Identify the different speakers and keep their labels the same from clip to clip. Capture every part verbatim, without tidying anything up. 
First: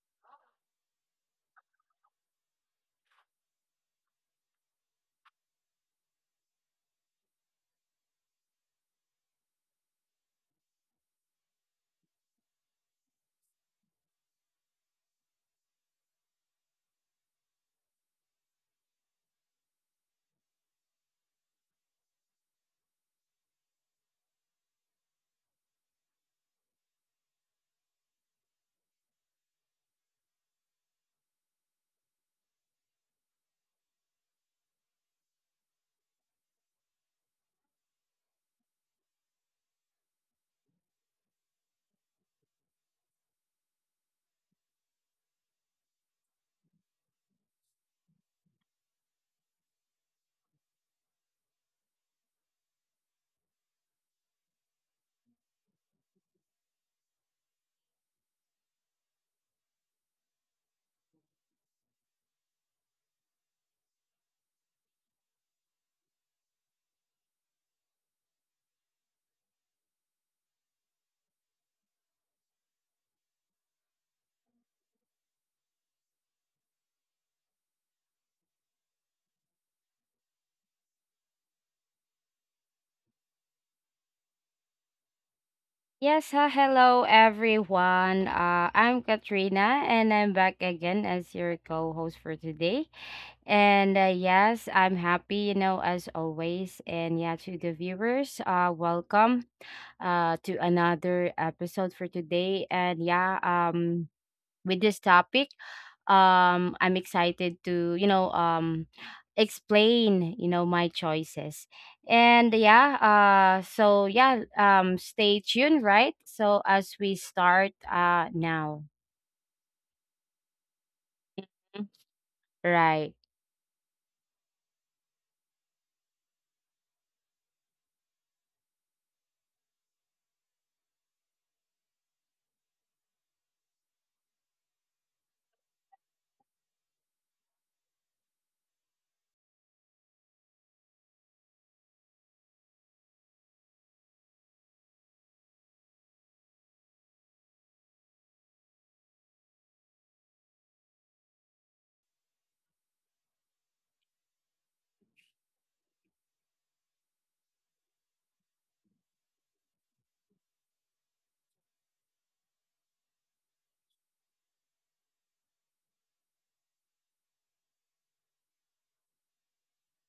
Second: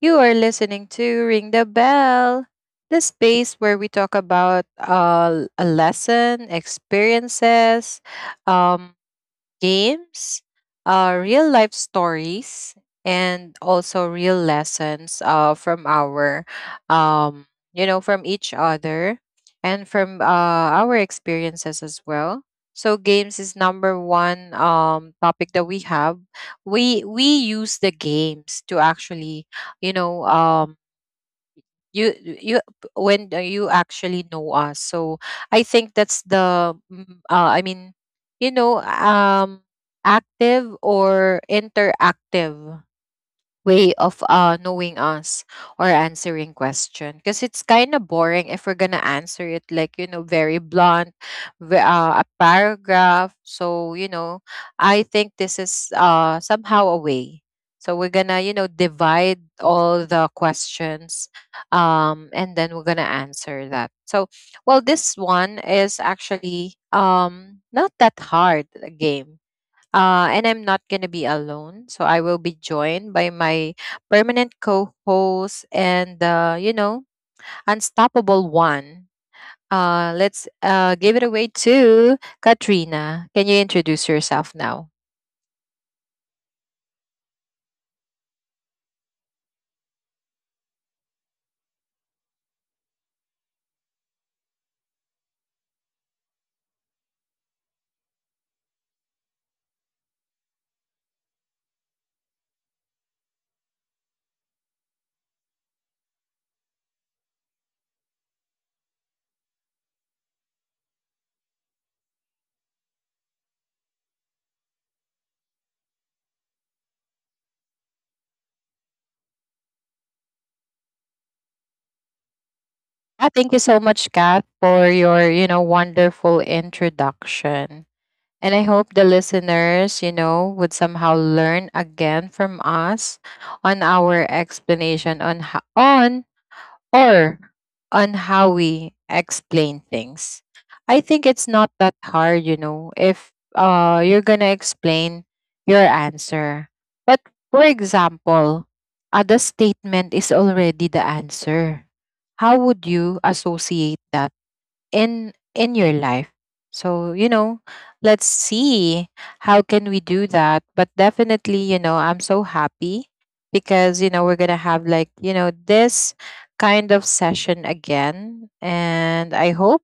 Speaker 1: You are listening to Ring the Bell, the space where we talk about uh, a lesson, experiences, um, games, uh, real life stories, and also real lessons uh, from our, um, you know, from each other and from uh, our experiences as well. So games is number one um, topic that we have. We we use the games to actually, you know, um, you you when uh, you actually know us. So I think that's the mm, uh, I mean you know um active or interactive way of uh, knowing us or answering question, because it's kind of boring if we're gonna answer it like, you know, very blunt ve- uh, a paragraph. So you know I think this is uh, somehow a way. So we're gonna, you know, divide all the questions, um, and then we're gonna answer that. So well, this one is actually, um, not that hard a game. Uh, and I'm not going to be alone. So I will be joined by my permanent co host and, uh, you know, unstoppable one. Uh, let's uh, give it away to Katrina. Can you introduce yourself now?
Speaker 2: Yes, ha, hello everyone. Uh, I'm Katrina and I'm back again as your co-host for today. And uh, yes, I'm happy, you know, as always. And yeah, to the viewers, uh, welcome uh, to another episode for today. And yeah, um, with this topic. Um, I'm excited to, you know, um, explain, you know, my choices. And yeah, uh, so yeah, um, stay tuned, right? So as we start uh, now, right?
Speaker 1: Ah, thank you so much, Kat, for your, you know, wonderful introduction. And I hope the listeners, you know, would somehow learn again from us on our explanation on ho- on or on how we explain things. I think it's not that hard, you know, if uh, you're going to explain your answer. But for example, uh, the statement is already the answer. How would you associate that in in your life? So you know, let's see how can we do that. But definitely, you know, I'm so happy because, you know, we're gonna have, like, you know, this kind of session again, and I hope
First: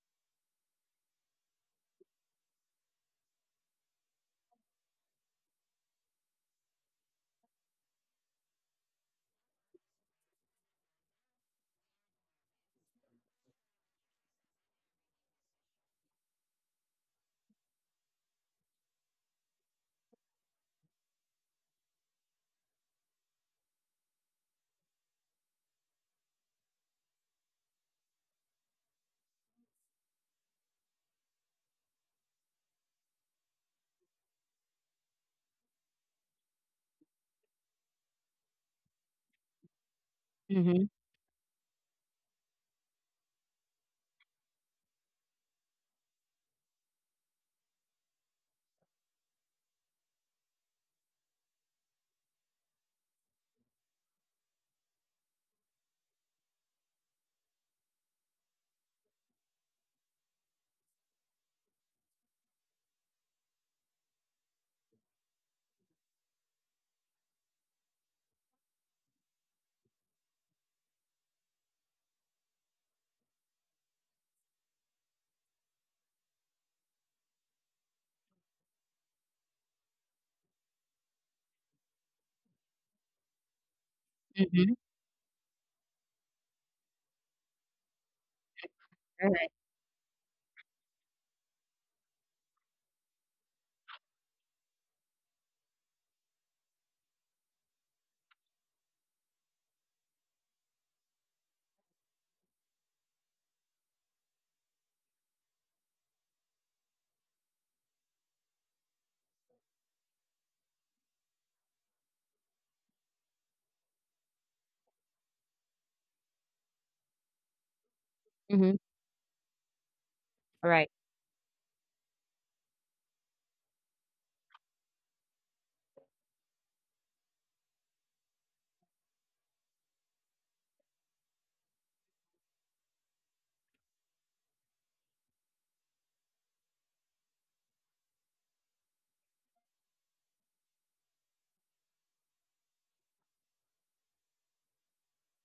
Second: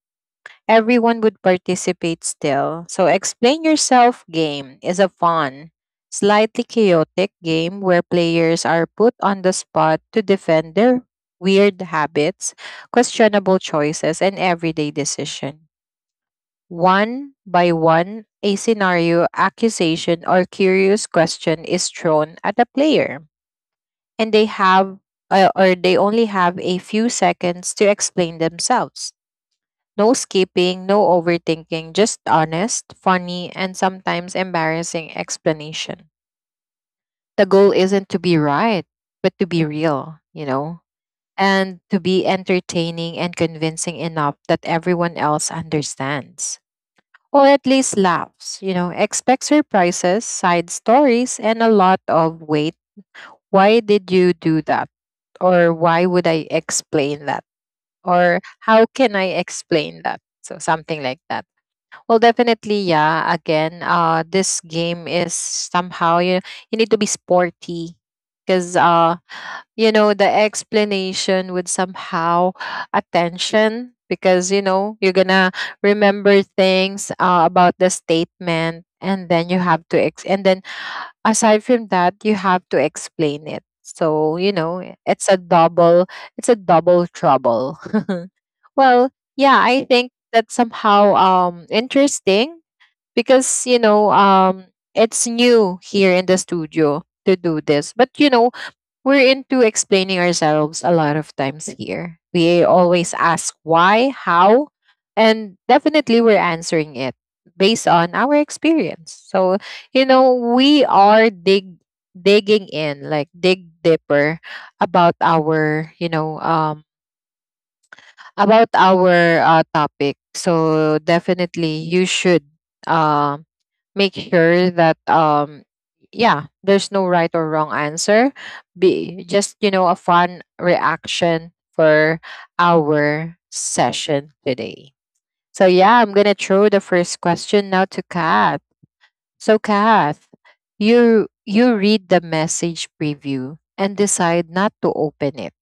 Speaker 1: everyone would participate still. So, explain yourself game is a fun, slightly chaotic game where players are put on the spot to defend their weird habits, questionable choices, and everyday decision. One by one, a scenario, accusation, or curious question is thrown at a player, and they have uh, or they only have a few seconds to explain themselves. No skipping, no overthinking, just honest, funny, and sometimes embarrassing explanation. The goal isn't to be right, but to be real, you know,
Speaker 2: Mm-hmm.
Speaker 1: and to be entertaining and convincing enough that everyone else understands. Or at least laughs, you know. Expect surprises, side stories, and a lot of wait. Why did you do that? Or why would I explain that? Or how can I explain that? So something like that. Well, definitely, yeah. Again, uh, this game is somehow you you need to be sporty because uh, you know the explanation would somehow attention, because you know you're gonna remember things uh, about the statement, and then you have to ex- and then aside from that you have to explain it. So you
Speaker 2: Mm-hmm.
Speaker 1: know, i- it's a double it's a double trouble. Well,
Speaker 2: All right.
Speaker 1: yeah, I think that's somehow um interesting because, you know um it's new here in the studio to do this, but you know, we're into explaining ourselves a lot of times here. We always ask why, how, and definitely we're answering it based on our experience. So, you know, we are dig digging in, like dig deeper about our, you know, um about
Speaker 2: Mm-hmm.
Speaker 1: our uh, topic.
Speaker 2: All
Speaker 1: So
Speaker 2: right.
Speaker 1: definitely you should uh, make sure that um yeah, there's no right or wrong answer. Be just, you know, a fun reaction for our session today. So yeah, I'm gonna throw the first question now to Kath. So Kath, you you read the message preview and decide not to open it.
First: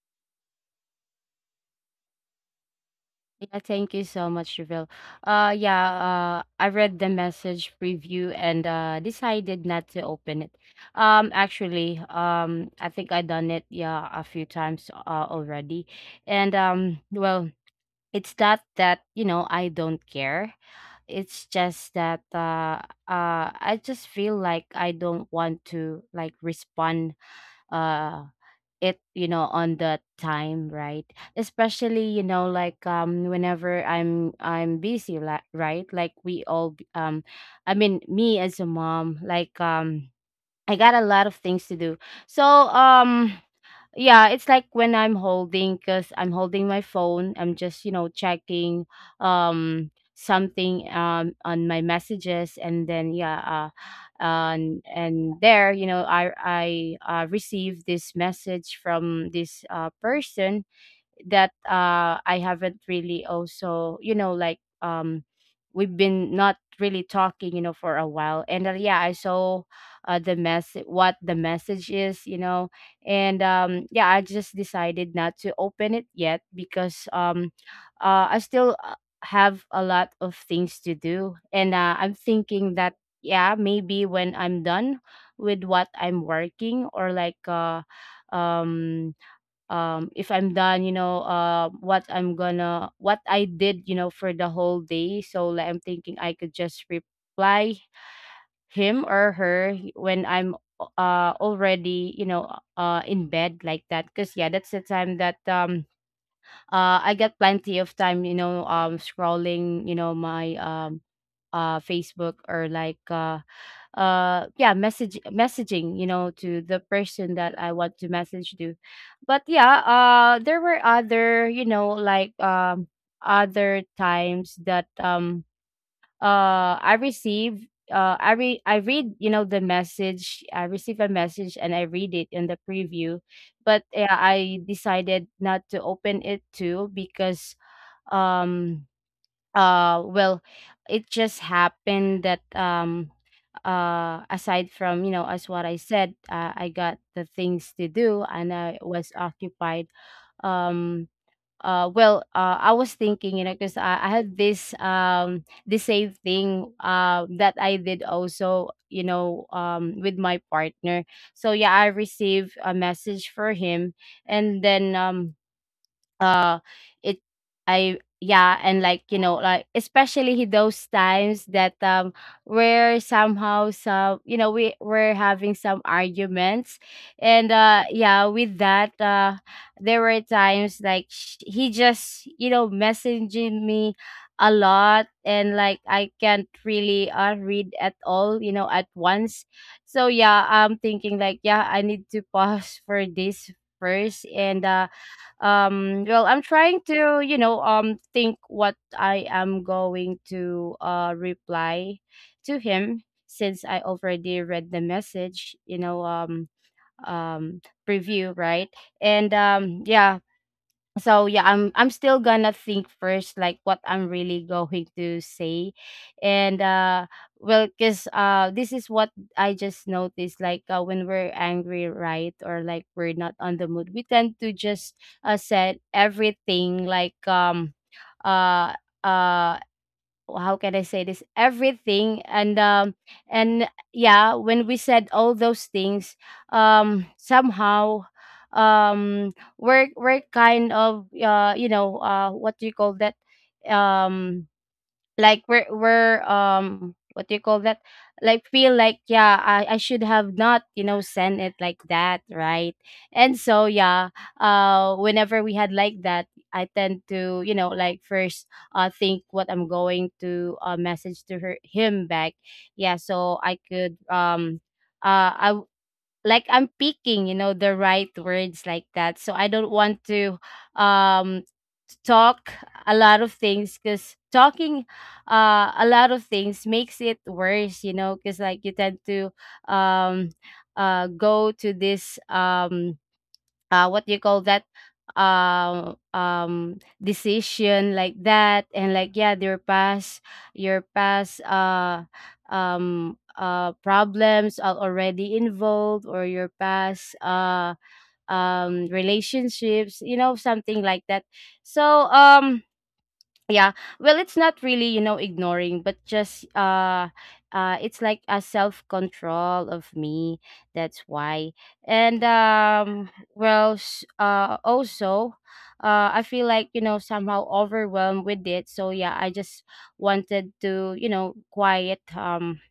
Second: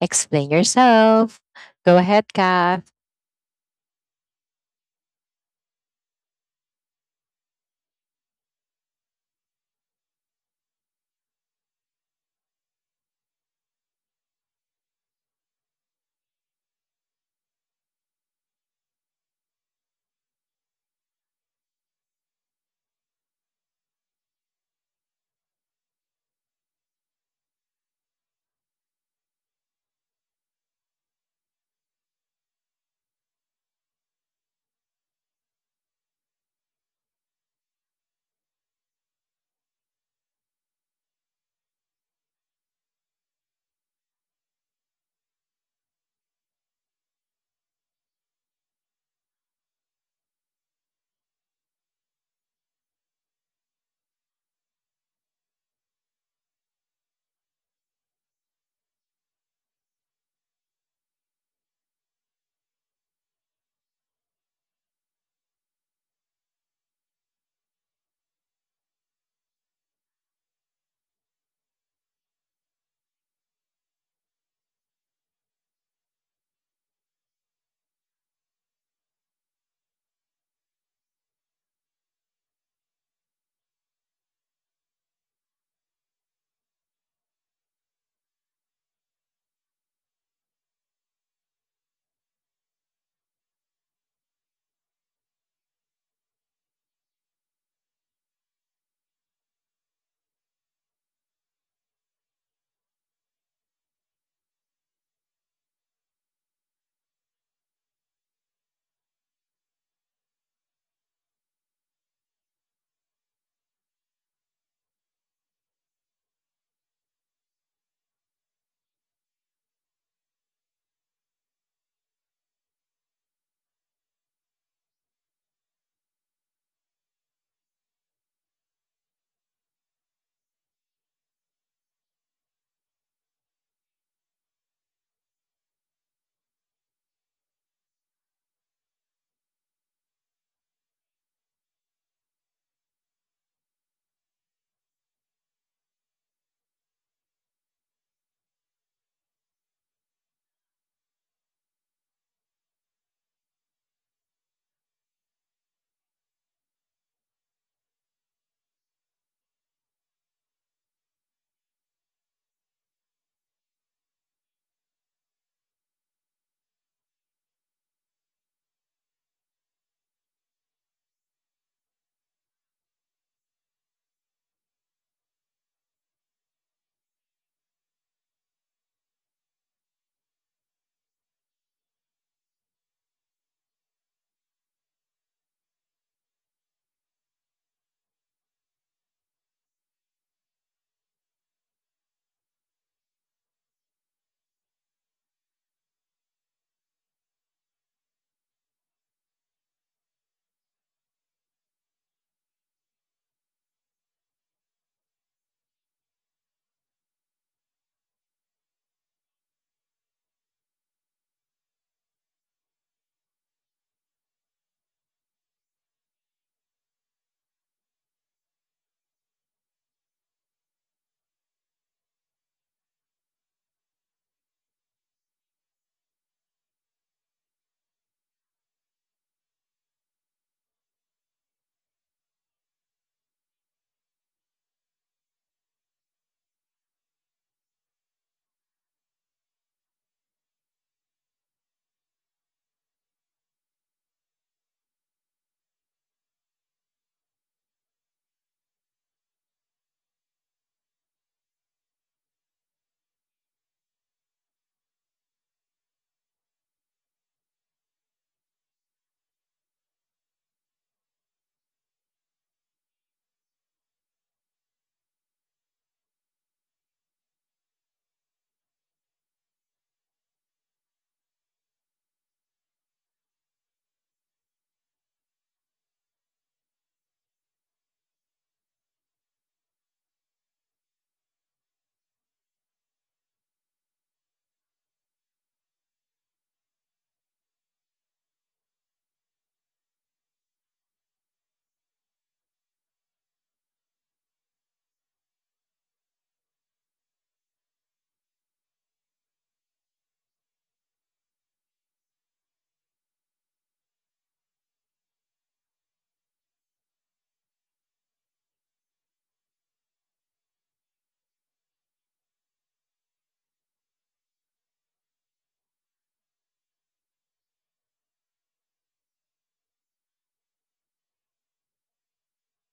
Speaker 1: Explain yourself. Go ahead, Kath.
Speaker 2: Yeah, thank you so much, Reville. Uh, yeah, uh, I read the message preview and uh, decided not to open it. Um, actually, um, I think I done it yeah a few times uh, already, and um, well, it's not that you know I don't care. It's just that uh, uh, I just feel like I don't want to like respond uh it you know on that time, right? Especially you know like um whenever i'm i'm busy, like, right, like we all b- um I mean, me as a mom, like, um I got a lot of things to do, so, um yeah. It's like when I'm holding, because I'm holding my phone, I'm just you know checking um something um on my messages. And then yeah, uh and and there, you know i i uh, received this message from this uh person that uh I haven't really, also, you know, like, um we've been not really talking, you know, for a while. And uh, yeah, I saw uh the mess what the message is, you know. And um yeah, I just decided not to open it yet because um uh I still uh, have a lot of things to do. And uh, I'm thinking that, yeah, maybe when I'm done with what I'm working, or like, uh um um if I'm done, you know, uh what i'm gonna what I did, you know, for the whole day. So, like, I'm thinking I could just reply him or her when I'm uh already, you know, uh in bed, like that. Because yeah, that's the time that um uh I get plenty of time, you know, um scrolling, you know, my, um uh Facebook, or like, uh uh yeah, message messaging, you know, to the person that I want to message to. But yeah, uh there were other, you know like, um other times that um uh I receive uh I read i read you know, the message, I receive a message and I read it in the preview, but yeah, I decided not to open it too. Because, um uh well, it just happened that um uh aside from, you know as what I said, uh, I got the things to do and I was occupied. um uh well, uh I was thinking, you know, because I, I had this um the same thing uh that I did also, you know, um with my partner. So yeah, I received a message for him. And then, um uh it I yeah. And like, you know, like especially those times that um we're somehow, some you know we we're having some arguments. And uh yeah, with that, uh there were times like sh- he just, you know, messaging me a lot. And like, I can't really, uh, read at all, you know, at once. So yeah, I'm thinking like, yeah, I need to pause for this first. And uh um well, I'm trying to, you know, um think what I am going to uh reply to him, since I already read the message, you know um um preview, right? And um yeah, so yeah, i'm i'm still gonna think first like what I'm really going to say. And uh well, because uh this is what I just noticed, like, uh, when we're angry, right, or like we're not on the mood, we tend to just uh said everything, like, um uh uh how can I say this? Everything. And um and yeah, when we said all those things, um somehow um we're we're kind of, uh you know, uh what do you call that? Um like we're we're um what do you call that, like, feel like, yeah, i i should have not, you know, sent it like that, right? And so yeah, uh whenever we had like that, I tend to, you know, like, first uh think what I'm going to uh message to her, him, back. Yeah, so I could, um uh I like, I'm picking, you know, the right words, like that. So I don't want to um talk a lot of things, because talking uh a lot of things makes it worse, you know, because like you tend to um uh go to this um uh, what do you call that, um um decision, like that. And like, yeah, your past, your past uh um uh problems are already involved, or your past, uh um relationships, you know, something like that. So um yeah, well, it's not really, you know, ignoring, but just uh uh it's like a self control of me, that's why. And um well, s- uh also, uh I feel like, you know, somehow overwhelmed with it. So yeah, I just wanted to, you know, quiet, um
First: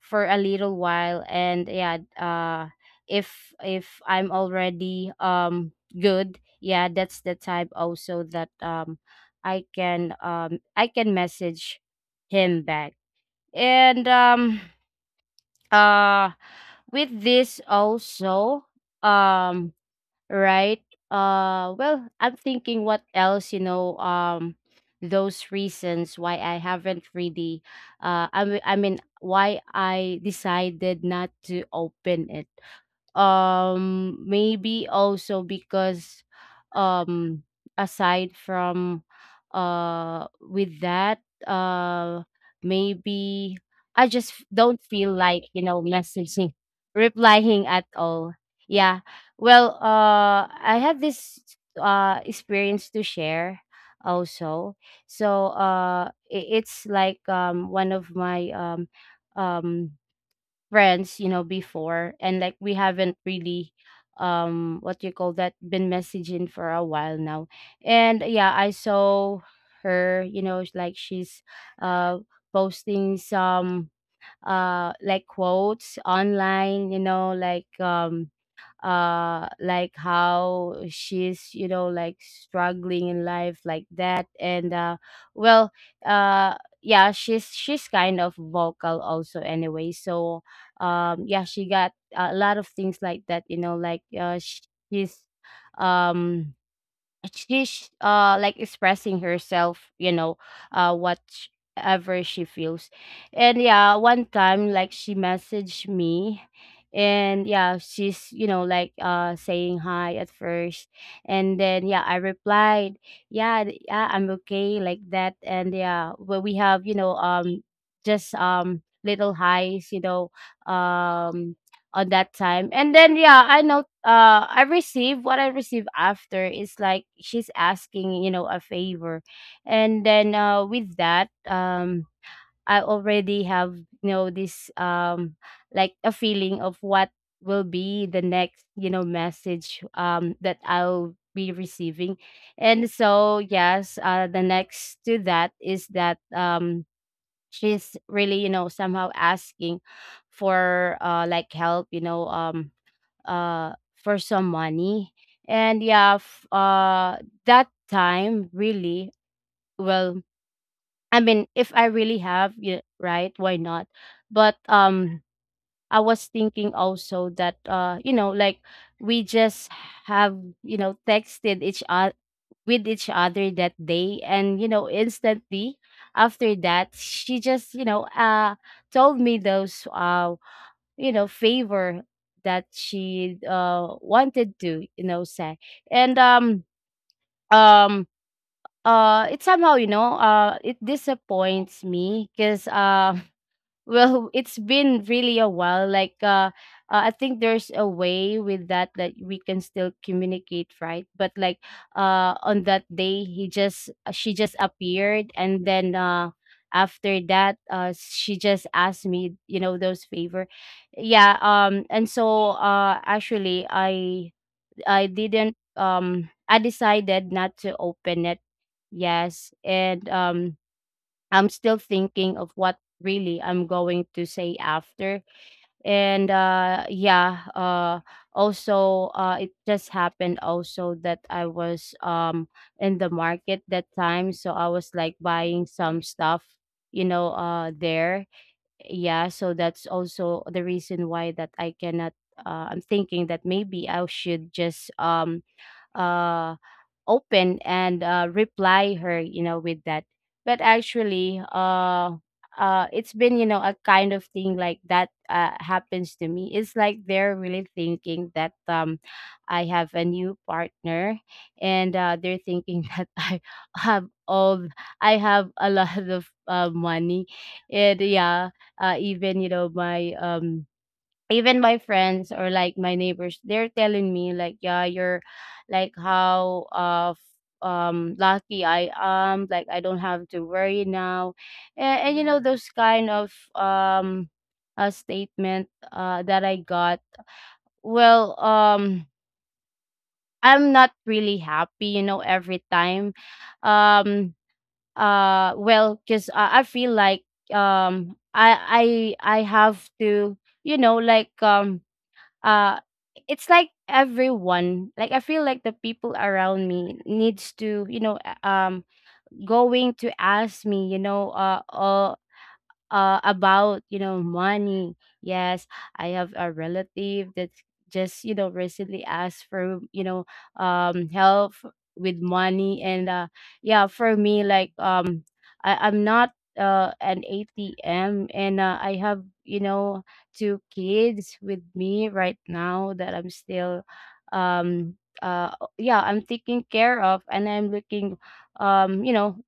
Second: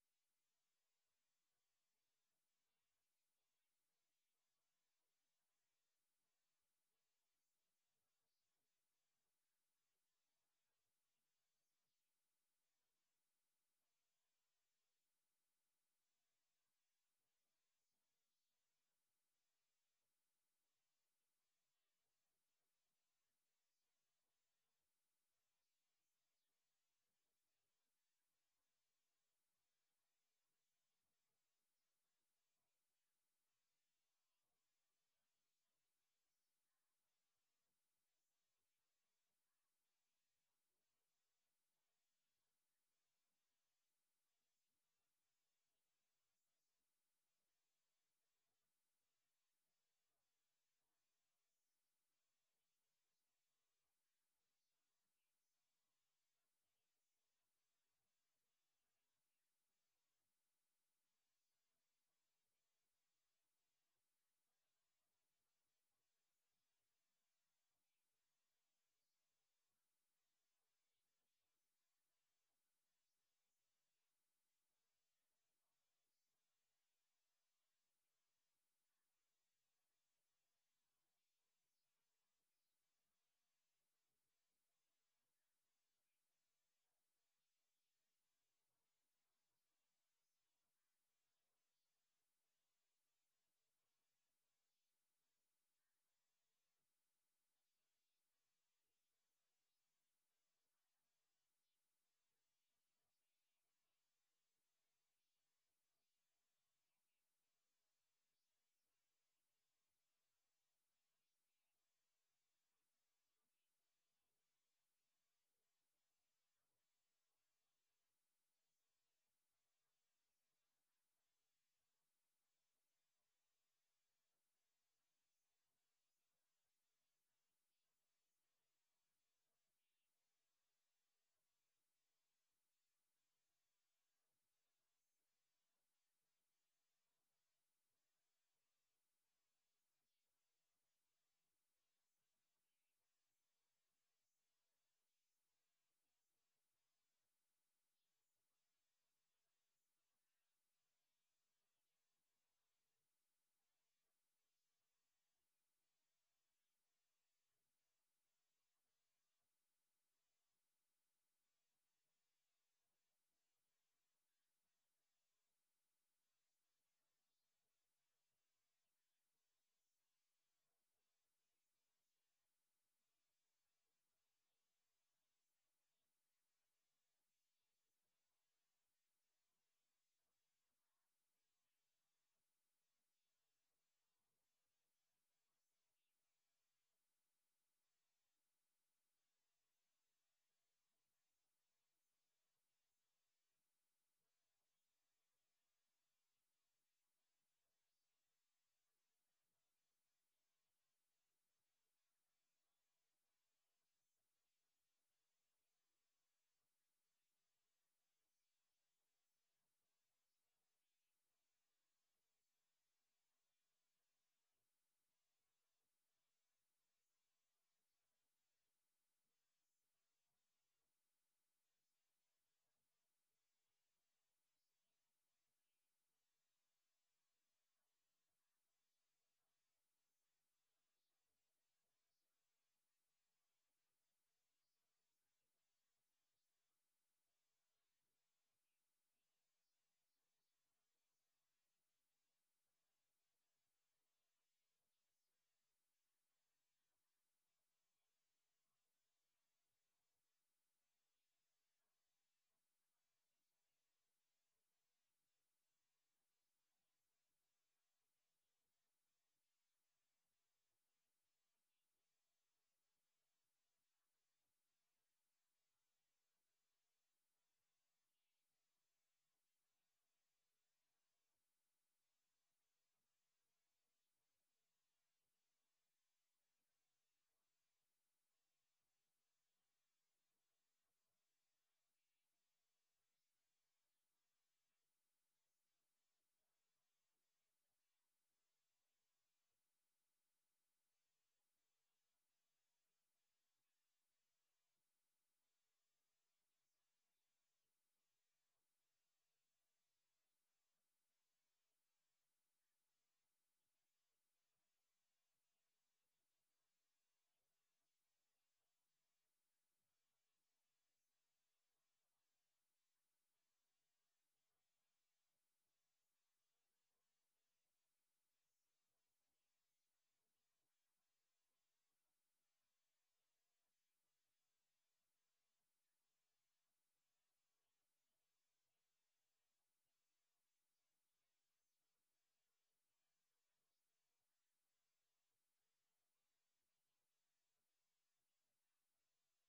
Speaker 2: for a little while. And yeah, uh if if I'm already um good, yeah, that's the time also that um i can um I can message him back. And um uh with this also, um right? Uh, well, I'm thinking what else, you know, um, those reasons why I haven't really, uh, I mean, I mean, why I decided not to open it. um maybe also because um aside from, uh with that, uh maybe I just f- don't feel like, you know, messaging, replying at all. Yeah. Well, uh I had this uh experience to share also. So uh i- it's like, um one of my, um um friends, you know, before, and like we haven't really, um what you call that, been messaging for a while now. And yeah, I saw her, you know, it's like she's uh posting some, uh like, quotes online, you know, like, um uh like how she's, you know, like, struggling in life, like that. And uh well, uh yeah, she's she's kind of vocal also anyway. So um yeah, she got a lot of things like that, you know, like, uh sh- she's, um she's, uh like, expressing herself, you know, uh whatever she feels. And yeah, one time, like, she messaged me. And yeah, she's, you know, like, uh saying hi at first. And then yeah, I replied, yeah, th- yeah, I'm okay, like that. And yeah, well, we have, you know, um just um little highs, you know, um on that time. And then yeah, I know, uh I received, what I received after is like she's asking, you know, a favor. And then uh with that, um I already have, you know, this um like a feeling of what will be the next, you know, message um that I'll be receiving. And so yes, uh the next to that is that um she's really, you know, somehow asking for uh like help, you know, um uh for some money. And yeah, f- uh that time, really, well, I mean, if I really have, yeah, right, why not? But um I was thinking also that, uh you know, like, we just have, you know, texted each other, with each other, that day. And you know, instantly after that, she just, you know, uh told me those, uh you know, favor that she uh wanted to, you know, say. And um um uh it somehow, you know, uh it disappoints me, because uh well, it's been really a while, like, uh, uh I think there's a way with that, that we can still communicate, right? But like, uh on that day, he just, uh, she just appeared. And then uh after that, uh she just asked me, you know, those favor. Yeah. um and so, uh actually, i i didn't, um I decided not to open it. Yes. And um I'm still thinking of what really I'm going to say after. And uh yeah, uh also, uh it just happened also that I was um in the market that time, so I was like buying some stuff, you know, uh there. Yeah, so that's also the reason why that I cannot, uh, I'm thinking that maybe I should just um uh, open and uh, reply her, you know, with that. But actually, uh, uh, it's been, you know, a kind of thing like that uh, happens to me. It's like they're really thinking that um, I have a new partner, and uh, they're thinking that I have all, I have a lot of uh, money, and yeah, uh, even you know my um even my friends or like my neighbors they're telling me like, "Yeah, you're like how uh f- um lucky I am, like I don't have to worry now." And, and you know, those kind of um a statement uh that I got. Well, um I'm not really happy, you know, every time. um uh well, because I, I feel like, um i i i have to, you know, like, um uh it's like everyone, like I feel like the people around me needs to, you know, uh, um going to ask me, you know, uh, uh uh, about, you know, money. Yes, I have a relative that just, you know, recently asked for, you know, um help with money, and uh yeah, for me, like, um I, I'm not uh an A T M, and uh, I have, you know, two kids with me right now that I'm still, um uh yeah, I'm taking care of, and I'm looking, um you know,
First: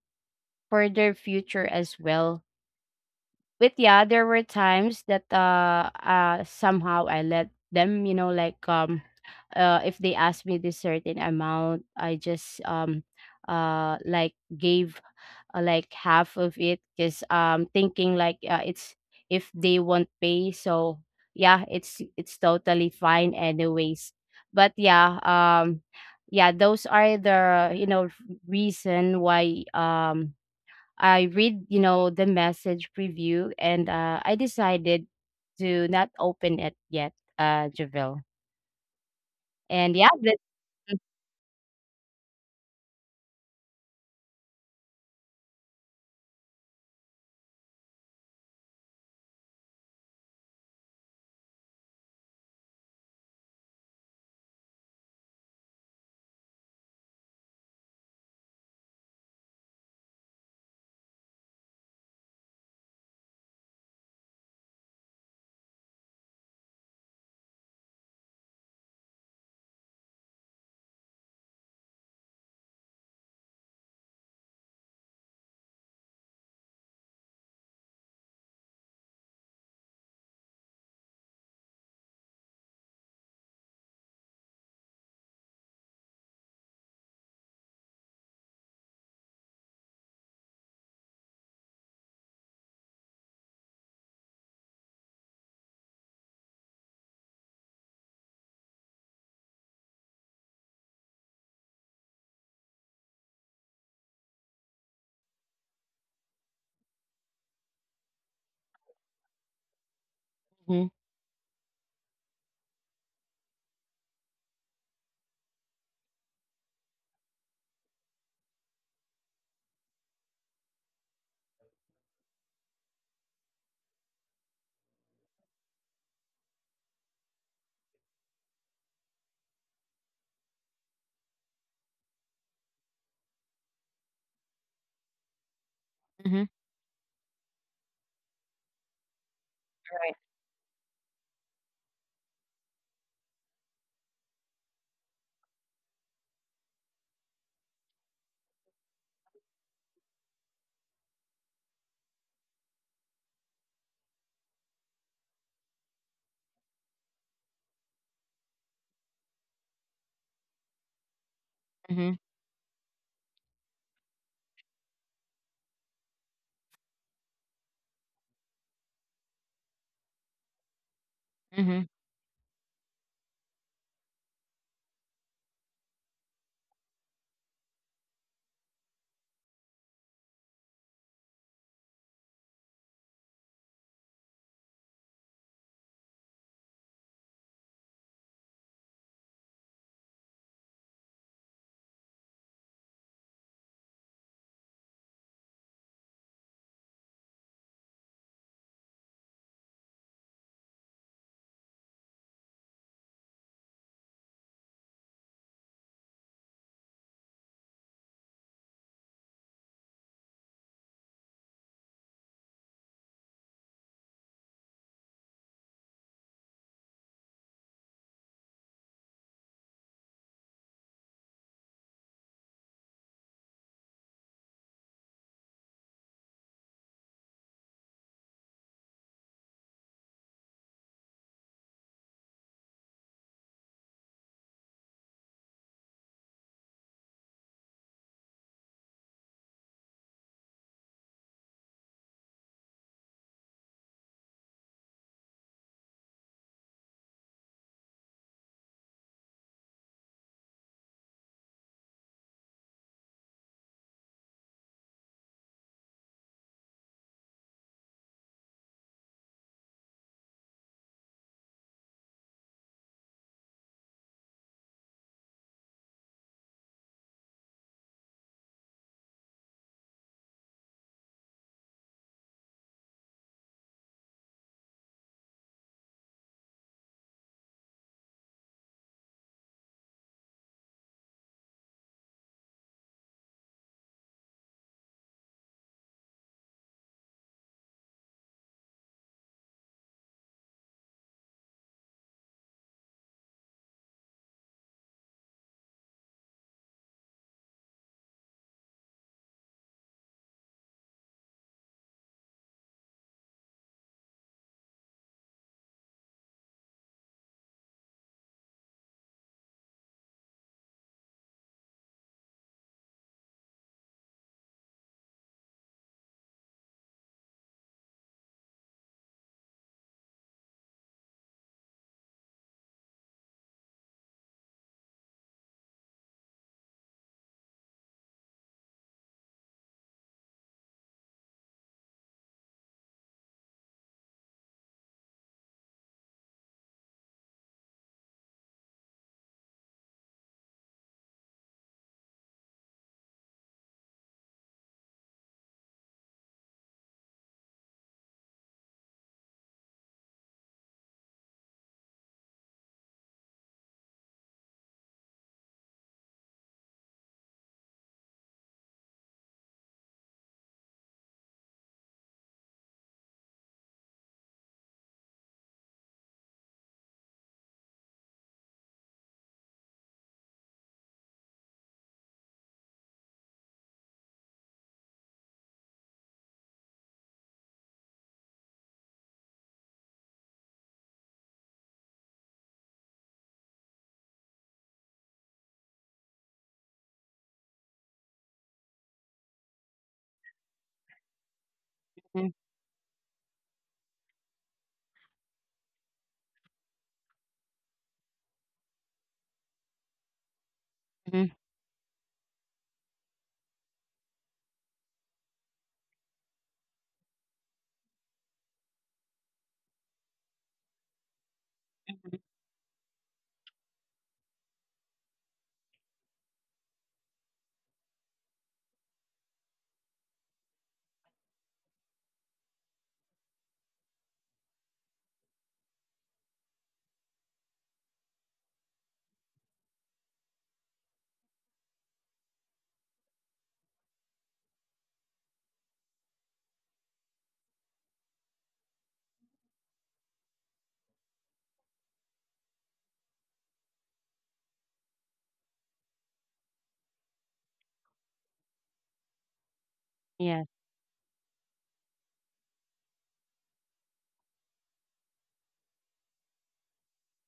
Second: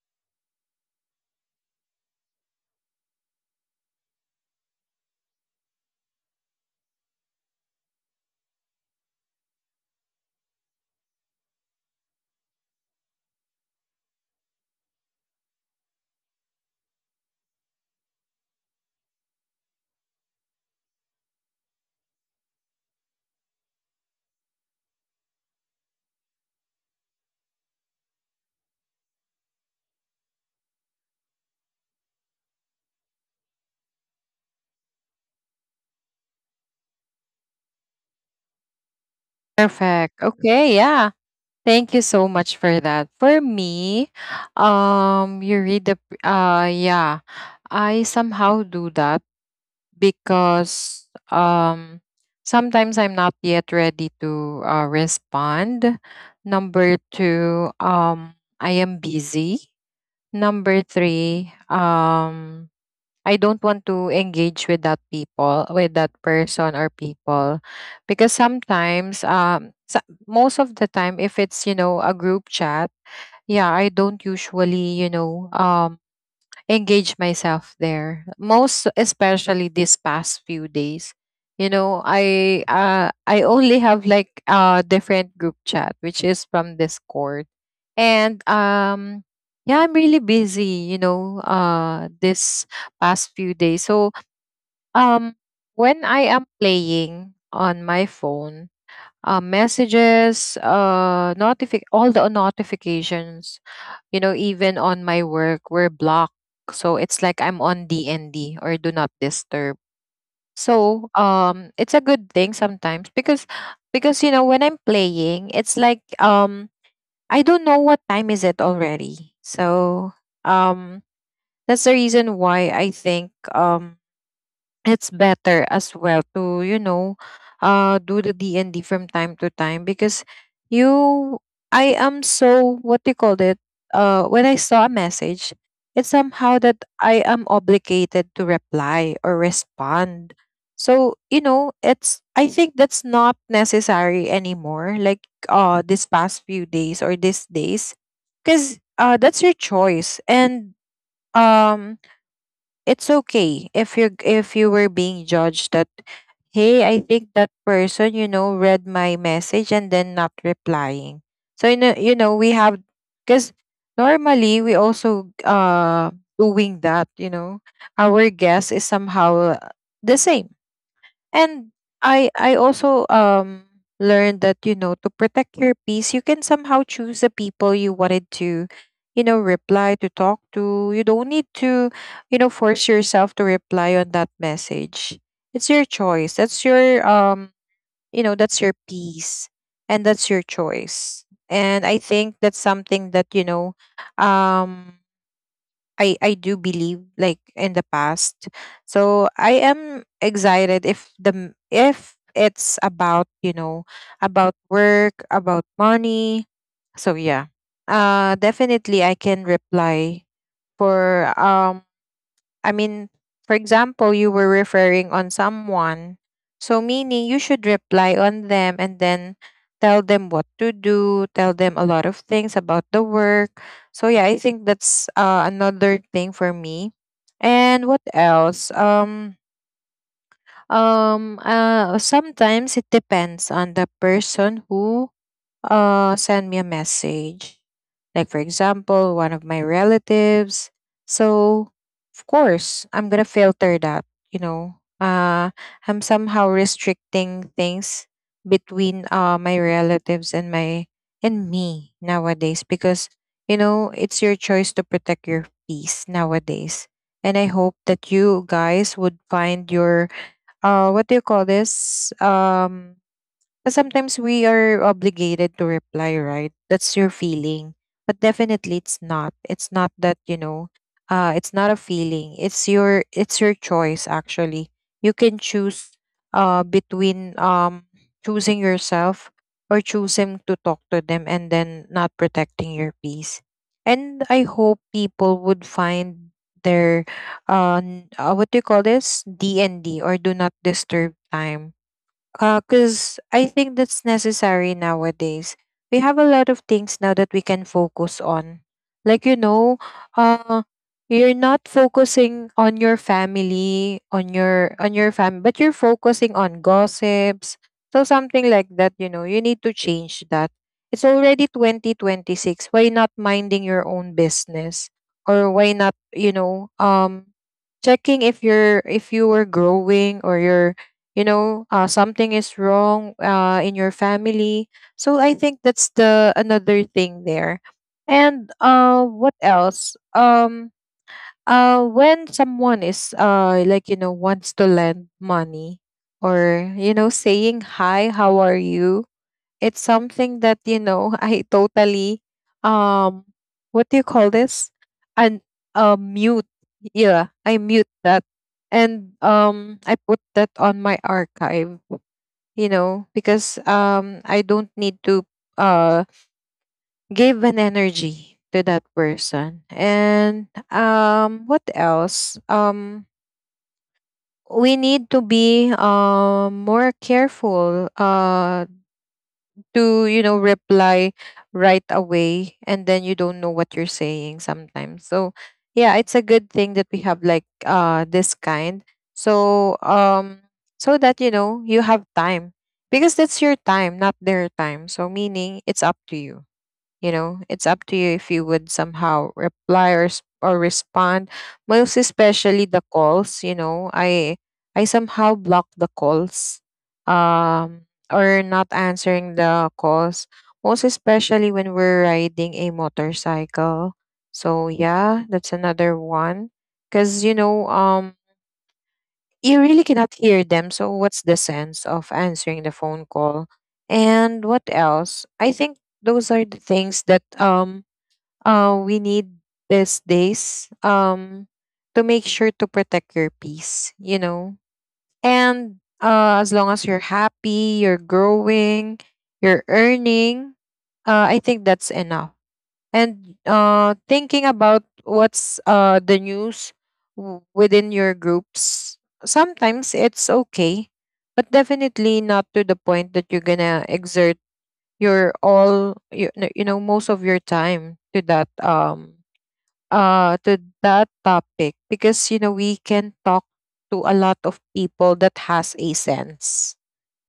Speaker 2: for their future as well. But yeah, there were times that uh uh somehow I let them, you know, like, um uh if they asked me this certain amount, I just, um uh like gave, uh, like, half of it because, um thinking like, uh, it's, if they won't pay, so yeah, it's it's totally fine anyways. But yeah, um yeah, those are the, you know, reason why, um I read, you know, the message preview, and uh, I decided to not open it yet, uh, Javille. And yeah,
Speaker 1: Perfect.
Speaker 2: that.
Speaker 1: Okay,
Speaker 2: Mm.
Speaker 1: yeah. Thank you so much for that. For me, um, you read the p- uh yeah. I somehow do that because um sometimes I'm not yet ready to uh, respond. Number two, um I am busy. Number three, um I don't want to engage with that people, with that person or people. Because sometimes, um, sa- most of the time, if it's, you know, a group chat, yeah, I don't usually, you know, um, engage myself there, most especially this past few days. You know, i uh I only have like a different group chat which is from Discord. And um yeah, I'm really busy, you know, uh this past few days. So um when I am playing on my phone, uh, messages, uh, notifi- all the notifications, you know, even on my work were blocked. So it's like I'm on D N D or do not disturb.
Speaker 2: Mhm.
Speaker 1: So um, it's a good thing sometimes, because because you know when I'm playing, it's like, um, I don't know what time is it already. So um, that's the reason why I think, um, it's better as well to, you know, uh do the DND from time to time. Because you, I am so, what do you call it, uh when I saw a message, it's
Speaker 2: Mhm.
Speaker 1: somehow that I am obligated to reply or
Speaker 2: Right.
Speaker 1: respond. So you know, it's I think that's not necessary anymore, like uh this past few days or these days, because uh that's your choice. And um it's okay if you, if you were being judged that, hey, I think that person, you know, read my message and then not replying. So you know, you
Speaker 2: Mhm.
Speaker 1: know we have, because normally we also, uh doing that, you know. Our guess is somehow the same. And
Speaker 2: Mhm.
Speaker 1: I I also um learned that, you know, to protect your peace, you can somehow choose the people you wanted to, you know, reply to, talk to. You don't need to, you know, force yourself to reply on that message. It's your choice. That's your, um, you know, that's your peace and that's your choice. And I think that's something that, you know um I I do believe like in the past. So I am excited if the m- if it's about, you know, about work, about money. So yeah. Uh definitely I can reply for, um I mean, for example, you were referring on someone. So meaning you should reply on them and then tell them what to do, tell them a lot of things about the work. So yeah, I think that's uh, another thing for me. And what else? Um um uh sometimes it depends on the person who uh send me a message. Like for example, one of my relatives. So of course I'm gonna filter that, you know. uh I'm somehow restricting things between uh my relatives and my and me nowadays, because you know it's your choice to protect your peace nowadays. And I hope that you guys would find your, uh what do you call this, um because sometimes we are obligated to reply, right? That's your feeling. But definitely it's not. It's not that, you know, uh it's not a feeling. It's your, it's your choice actually. You can choose uh between, um choosing yourself or choosing to talk to them and then not protecting your peace. And I hope people would find their, uh, n- uh what do you call this? D and D or do not disturb time, because I think that's necessary nowadays. We have a lot of things now that we can focus on. Like, you know, uh, you're not focusing on your family, on your on your family, but you're focusing on gossips. So something like that, you know, you need to change that. It's already twenty twenty-six. Why not minding your own business? Or why not, you know, um checking if you're, if you were growing, or you're, you know, uh, something is wrong uh, in your family. So I think that's the another thing there. And uh what else? Um uh when someone is uh like, you know, wants to lend money or, you know, saying hi, how are you, it's something that, you know, I totally, um what do you call this? And uh, mute. Yeah, I mute that. And um I put that on my archive, you know, because um I don't need to uh give an energy to that person. And um what else? Um we need to be um more careful uh to, you know, reply right away, and then you don't know what you're saying sometimes. So yeah, it's a good thing that we have like uh this kind. So um so that, you know, you have time, because that's your time, not their time. So meaning it's up to you, you know, it's up to you if you would somehow reply or, s- or respond. Most
Speaker 2: Mhm.
Speaker 1: especially the calls, you know, I I somehow block the calls, um or not answering the calls. Most
Speaker 2: Mhm.
Speaker 1: especially when we're riding a motorcycle. So yeah, that's another one. Cause you know, um you really cannot hear them. So what's the sense of
Speaker 2: Mhm.
Speaker 1: answering the phone call? And what else? I think those are the things that um uh, we need these days um, to make sure to protect your peace, you know. And uh, as long as you're happy, you're growing, you're earning, uh, I think that's enough. And uh, thinking about what's uh, the news w- within your groups, sometimes it's okay, but definitely not to the point that you're gonna exert your all you, you know most of your time to that um uh
Speaker 2: Yes.
Speaker 1: to that topic because you know we can talk to a lot of people that has a sense,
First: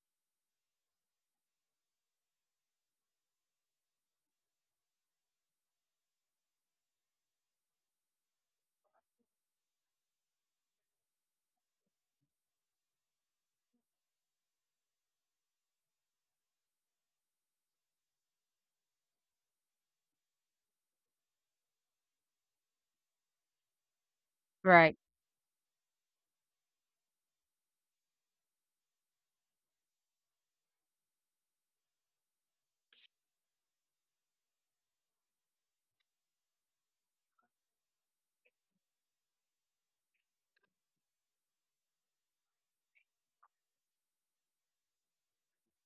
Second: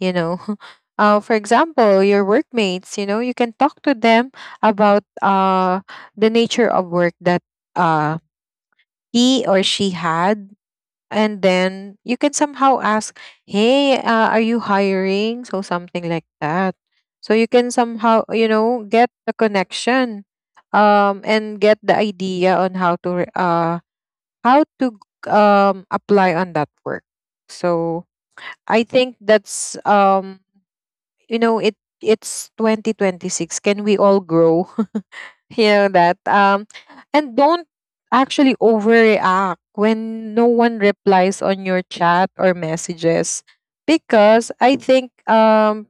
Speaker 1: you know, uh for example, your workmates, you know, you can talk to them about uh the nature of work that uh he or she had, and then you can somehow ask, hey, uh, are you hiring, so something like that, so you can somehow, you know, get the connection, um and get the idea on how to re- uh how to
Speaker 2: Right.
Speaker 1: um apply on that work. So I think that's um you know it it's twenty twenty-six. Can we all grow? You know that um and don't actually overreact when no one replies on your chat or messages, because I think um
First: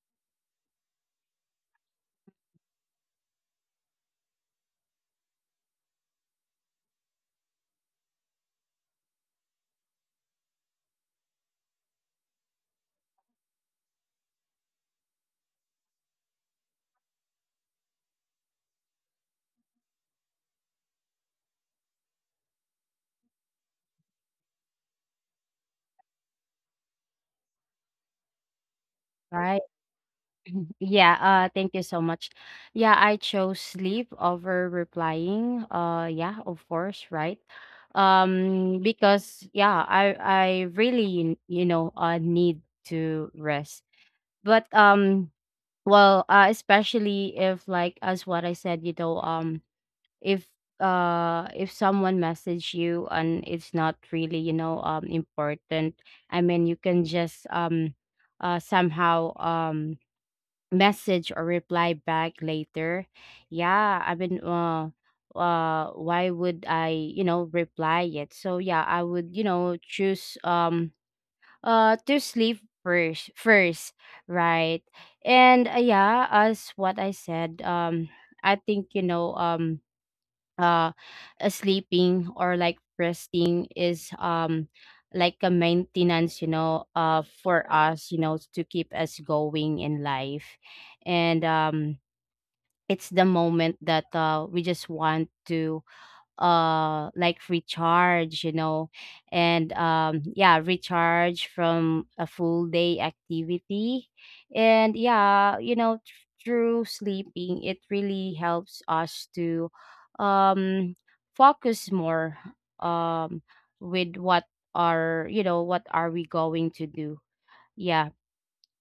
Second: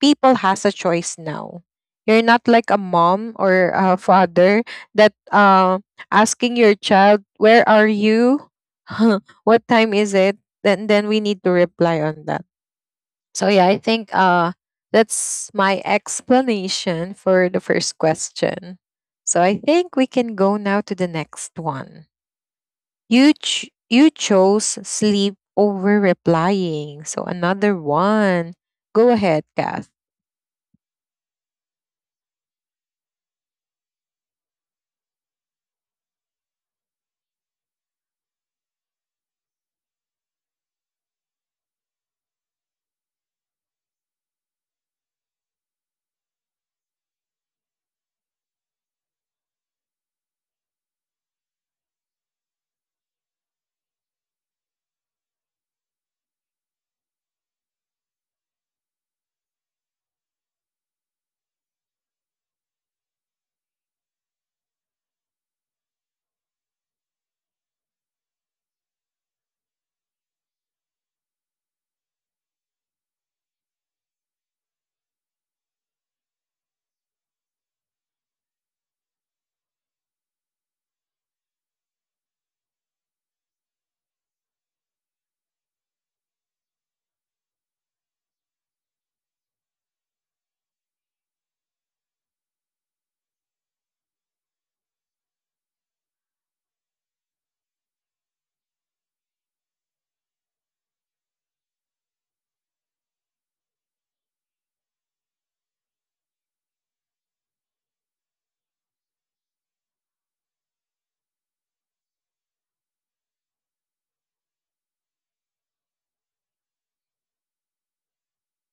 Speaker 1: people has a choice now. You're not like a mom or a father that uh, asking your child, "Where are you? What time is it?" Then then we need to reply on that. So yeah, I think uh, that's my explanation for the first question. So I think we can go now to the next one. You ch- you chose sleep over replying. So another one. Go ahead,
Speaker 2: Right.
Speaker 1: Kath.
Speaker 2: Yeah, uh thank you so much. Yeah, I chose sleep over replying. Uh yeah, of course, right? Um because yeah, I I really, you know, uh need to rest. But, um well, uh especially if, like, as what I said, you know, um if uh if someone message you and it's not really, you know, um important, I mean you can just, um uh somehow, um message or reply back later. Yeah, I mean, uh uh why would I, you know, reply yet? So yeah, I would, you know, choose, um uh to sleep first first right? And uh, yeah, as what I said, um I think, you know, um uh, uh, sleeping or like resting is, um like a maintenance, you know, uh for us, you know, to keep us going in life. And um it's the moment that, uh, we just want to uh like recharge, you know, and um yeah, recharge from a full day activity. And yeah, you know, th- through sleeping, it really helps us to, um focus more, um with what are, you know, what are we going to do. Yeah.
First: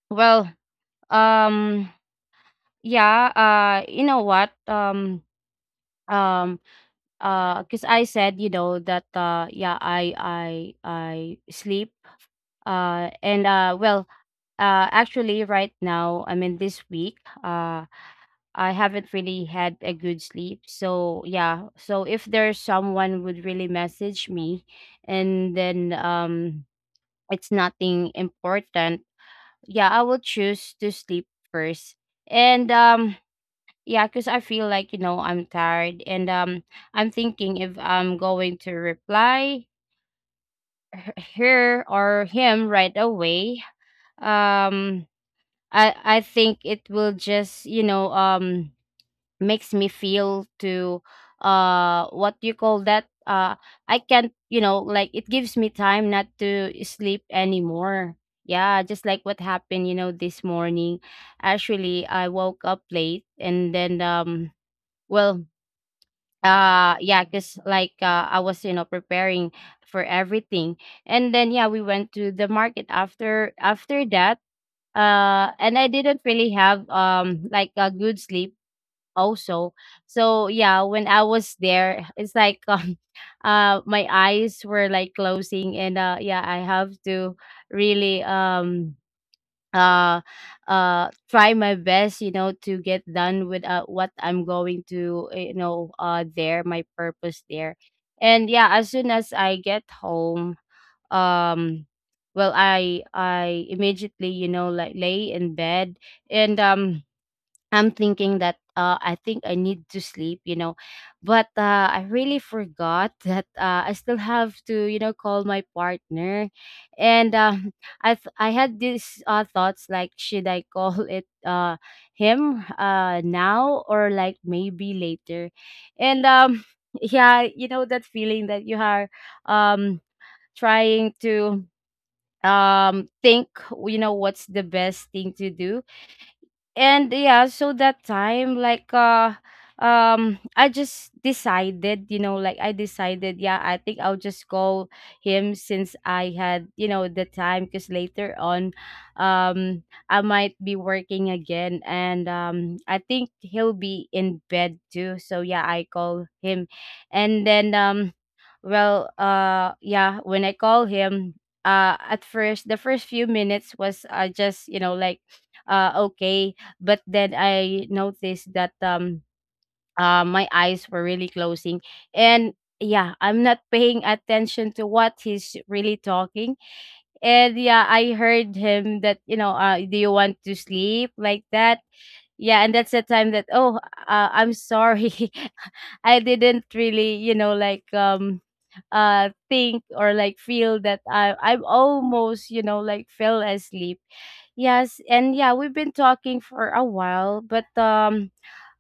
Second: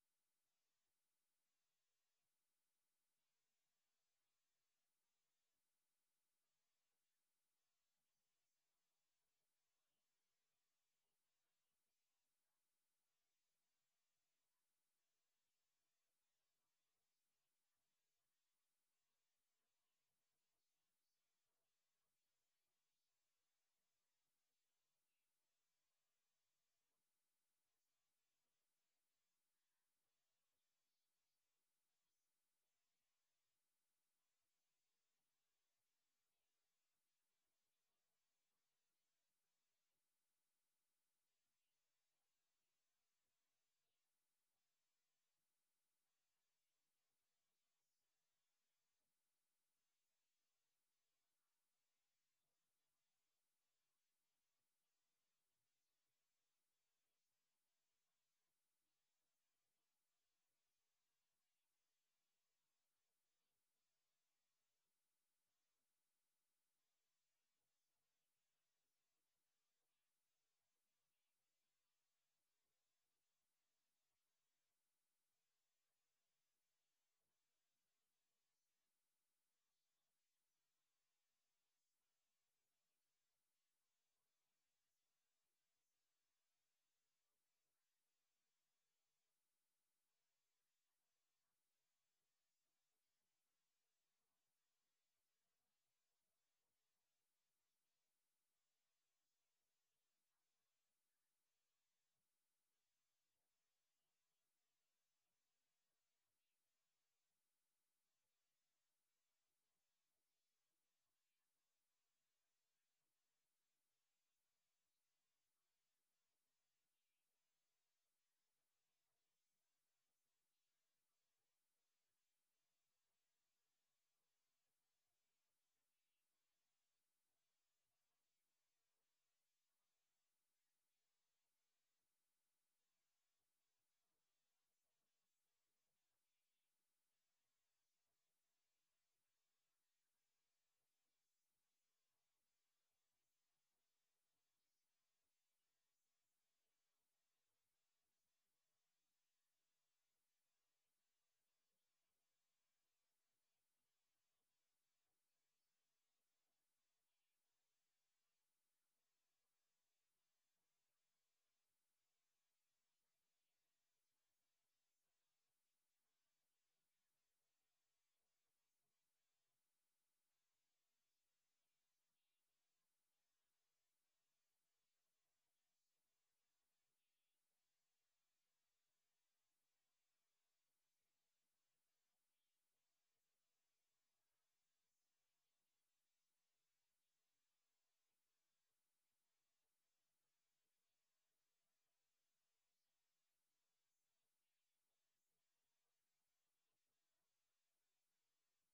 Speaker 2: Well, um yeah. Uh you know what? um um uh, Cause I said, you know, that, uh, yeah, I I I sleep, uh, and, uh, well, uh, actually right now, I mean, this week, uh, I haven't really had a good sleep. So yeah, so if there's someone would really message me, and then, um, it's nothing important, yeah, I will choose to sleep first. And um, yeah, because I feel like, you know, I'm tired, and um I'm thinking if I'm going to reply h- her or him right away, um i i think it will just, you know, um makes me feel to, uh what do you call that? uh I can't, you know, like, it gives me time not to sleep anymore. Yeah, just like what happened, you know, this morning. Actually, I woke up late, and then, um well, uh yeah, because like, uh, I was, you know, preparing for everything, and then yeah, we went to the market after after that. Uh and I didn't really have, um like a good sleep also. So yeah, when I was there, it's like um uh my eyes were like closing, and uh yeah, I have to really, um uh uh try my best, you know, to get done with, uh, what I'm going to, uh, you know, uh there, my purpose there. And yeah, as soon as I get home, um well, i i immediately, you know, like, lay in bed. And um I'm thinking that, uh, I think I need to sleep, you know, but uh, I really forgot that uh, I still have to, you know, call my partner, and um, I th- I had these uh, thoughts like, should I call it, uh, him, uh, now, or like maybe later, and um, yeah, you know that feeling that you are, um trying to, um think, you know, what's the best thing to do. And yeah, so that time, like, uh um I just decided, you know, like, I decided, yeah, I think I'll just call him since I had, you know, the time, because later on, um I might be working again, and um I think he'll be in bed too, so yeah, I call him. And then um well, uh, yeah, when I call him, uh, at first, the first few minutes was, uh, just, you know, like, uh, okay. But then I noticed that, um, uh, my eyes were really closing. And yeah, I'm not paying attention to what he's really talking. And yeah, I heard him that, you know, uh, "Do you want to sleep like that?" Yeah, and that's the time that, oh, uh, I'm sorry. I didn't really, you know, like, um uh think or like feel that I i almost, you know, like, fell asleep. Yes, and yeah, we've been talking for a while, but, um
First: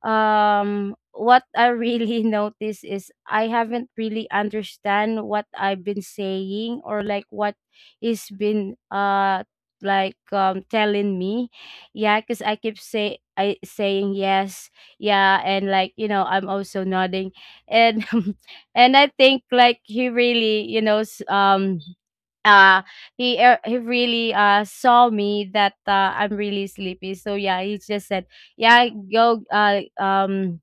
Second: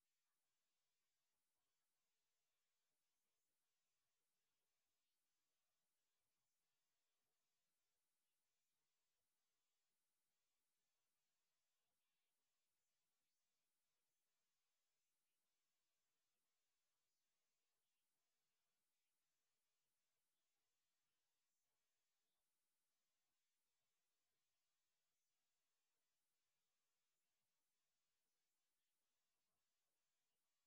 Speaker 2: um what I really notice is I haven't really understand what I've been saying or like what is been, uh like, um telling me. Yeah, because I keep say i saying yes. Yeah, and like, you know, I'm also nodding, and and I think like, he really, you know, s- um uh he uh, he really uh saw me that, uh, I'm really sleepy. So yeah, he just said, "Yeah, go, uh um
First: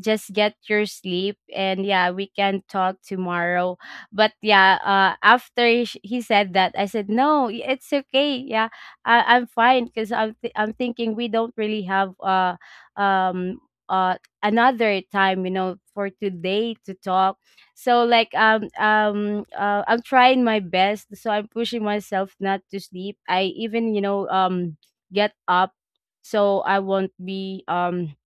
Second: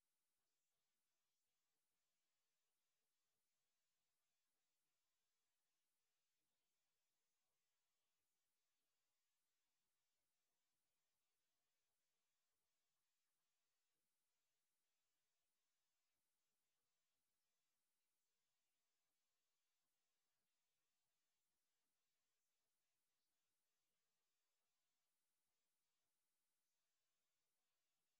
Speaker 2: just get your sleep, and yeah, we can talk tomorrow." But yeah, uh after he, sh- he said that, I said, "No, y- it's okay, yeah. I, i'm fine, because i'm th- I'm thinking we don't really have, uh um uh another time, you know, for today to talk." So like, um um uh, I'm trying my best, so I'm pushing myself not to sleep. I even, you know, um get up, so I won't be, um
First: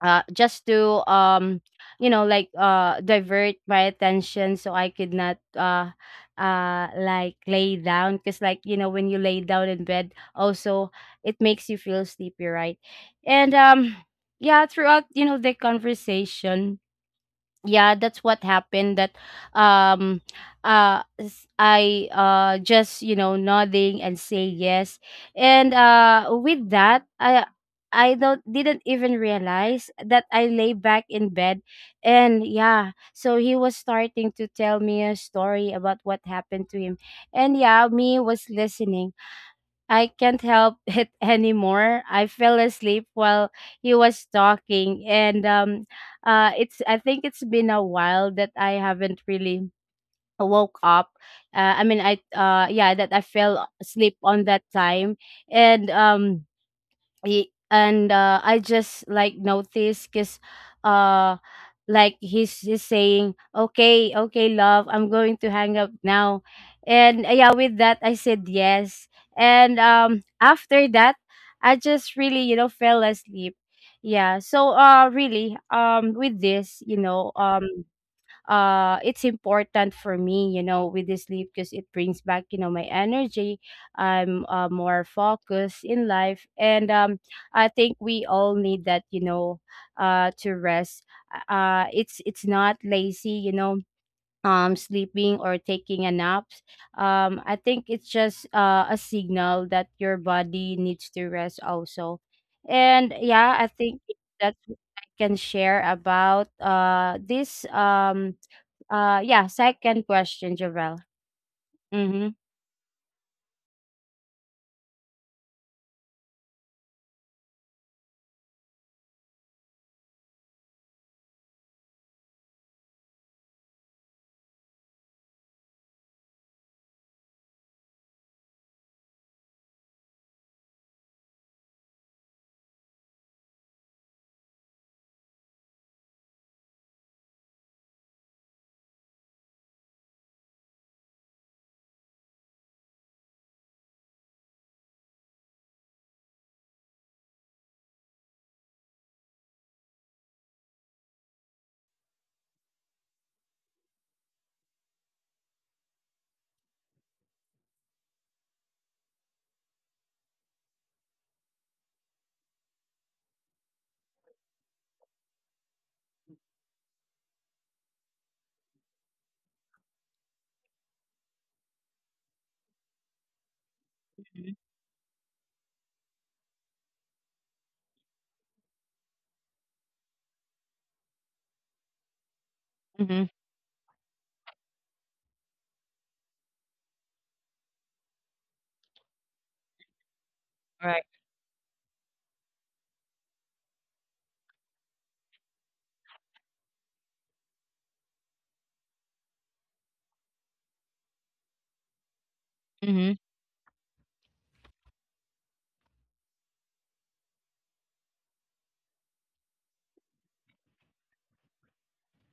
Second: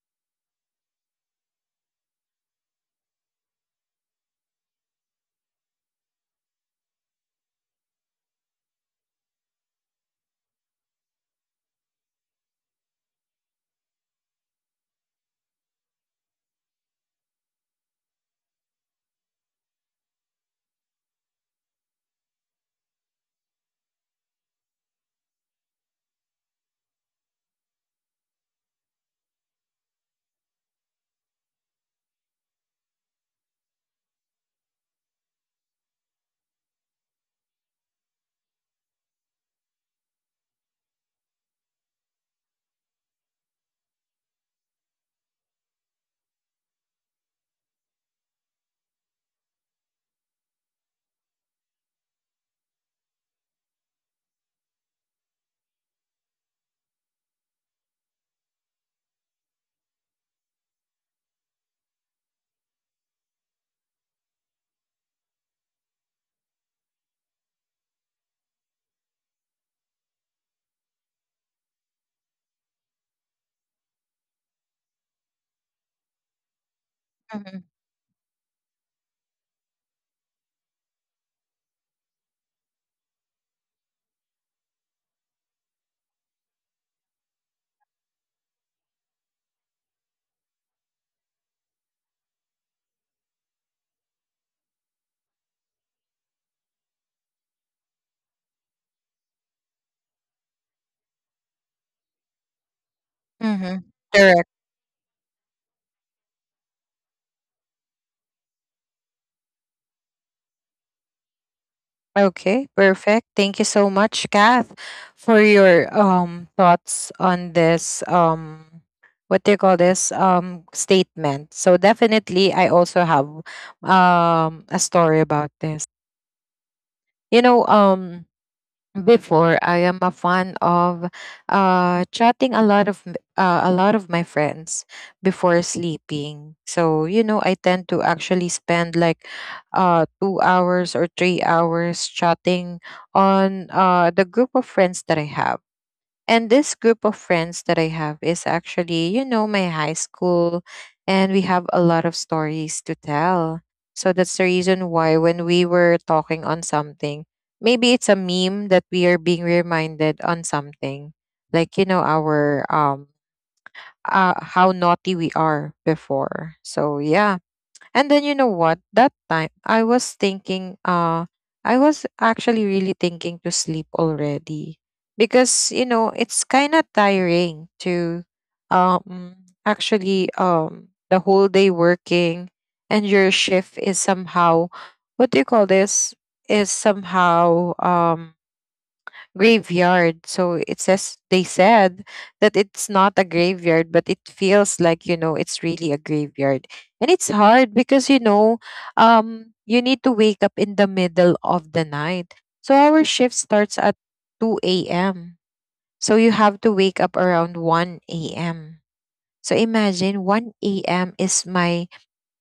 Speaker 2: uh, just to, um you know, like, uh divert my attention so I could not, uh uh like, lay down, because, like, you know, when you lay down in bed also, it makes you feel sleepy, right? And um yeah, throughout, you know, the conversation, yeah, that's what happened, that, um uh s- I uh just, you know, nodding and say yes. And uh with that, i i don't didn't even realize that I lay back in bed. And yeah, so he was starting to tell me a story about what happened to him. And yeah, me was listening. I can't help it anymore. I fell asleep while he was talking, and um, uh, it's— I think it's been a while that I haven't really woke up. Uh, I mean, I uh, yeah, that I fell asleep on that time, and um he, and uh, I just like noticed because, uh like, he's he's saying, "Okay, okay, love, I'm going to hang up now." And uh, yeah, with that, I said yes. And um after that, I just really, you know, fell asleep. Yeah, so uh really, um with this, you know, um uh it's important for me, you know, with the sleep, because it brings back, you know, my energy. I'm, uh, more focused in life, and um I think we all need that, you know, uh to rest. uh it's it's not lazy, you know, um sleeping or taking a nap. um I think it's just, uh, a signal that your body needs to rest also. And yeah, I
Speaker 1: Mm-hmm.
Speaker 2: think
Speaker 1: Correct.
Speaker 2: that's what I can share about uh this, um uh, yeah, second question, Javel. Mm-hmm.
Speaker 1: Okay, perfect. Thank you so much, Kath, for your um thoughts on this um what do you call this um statement. So definitely I also have um a story about this. You know, um before, I am a fan of uh chatting a lot of m- uh, a lot of my friends before sleeping. So, you know, I tend to actually spend like uh two hours or three hours chatting on uh the group of friends that I have. And this group of friends that I have is actually, you know, my high school, and we have a lot of stories to tell. So that's the reason why when we were talking on something, maybe it's a meme that we are being reminded on something, like, you know, our um, uh, how naughty we are before. So yeah. And then you know what? That time I was thinking, uh I was actually really thinking to sleep
Speaker 2: Mm-hmm.
Speaker 1: already, because you know it's kind of tiring to um actually um the whole day working, and your
Speaker 2: Mm-hmm.
Speaker 1: shift is somehow, what do you call this, is somehow um graveyard. So it
Speaker 2: Right.
Speaker 1: says, they said that it's not a graveyard, but it feels like, you know, it's really a graveyard, and it's hard because, you know, um, you need to wake up in the middle of the night. So our
Speaker 2: Mm-hmm.
Speaker 1: shift starts at two a m. So you have to wake up around one a m. So imagine one a m is my,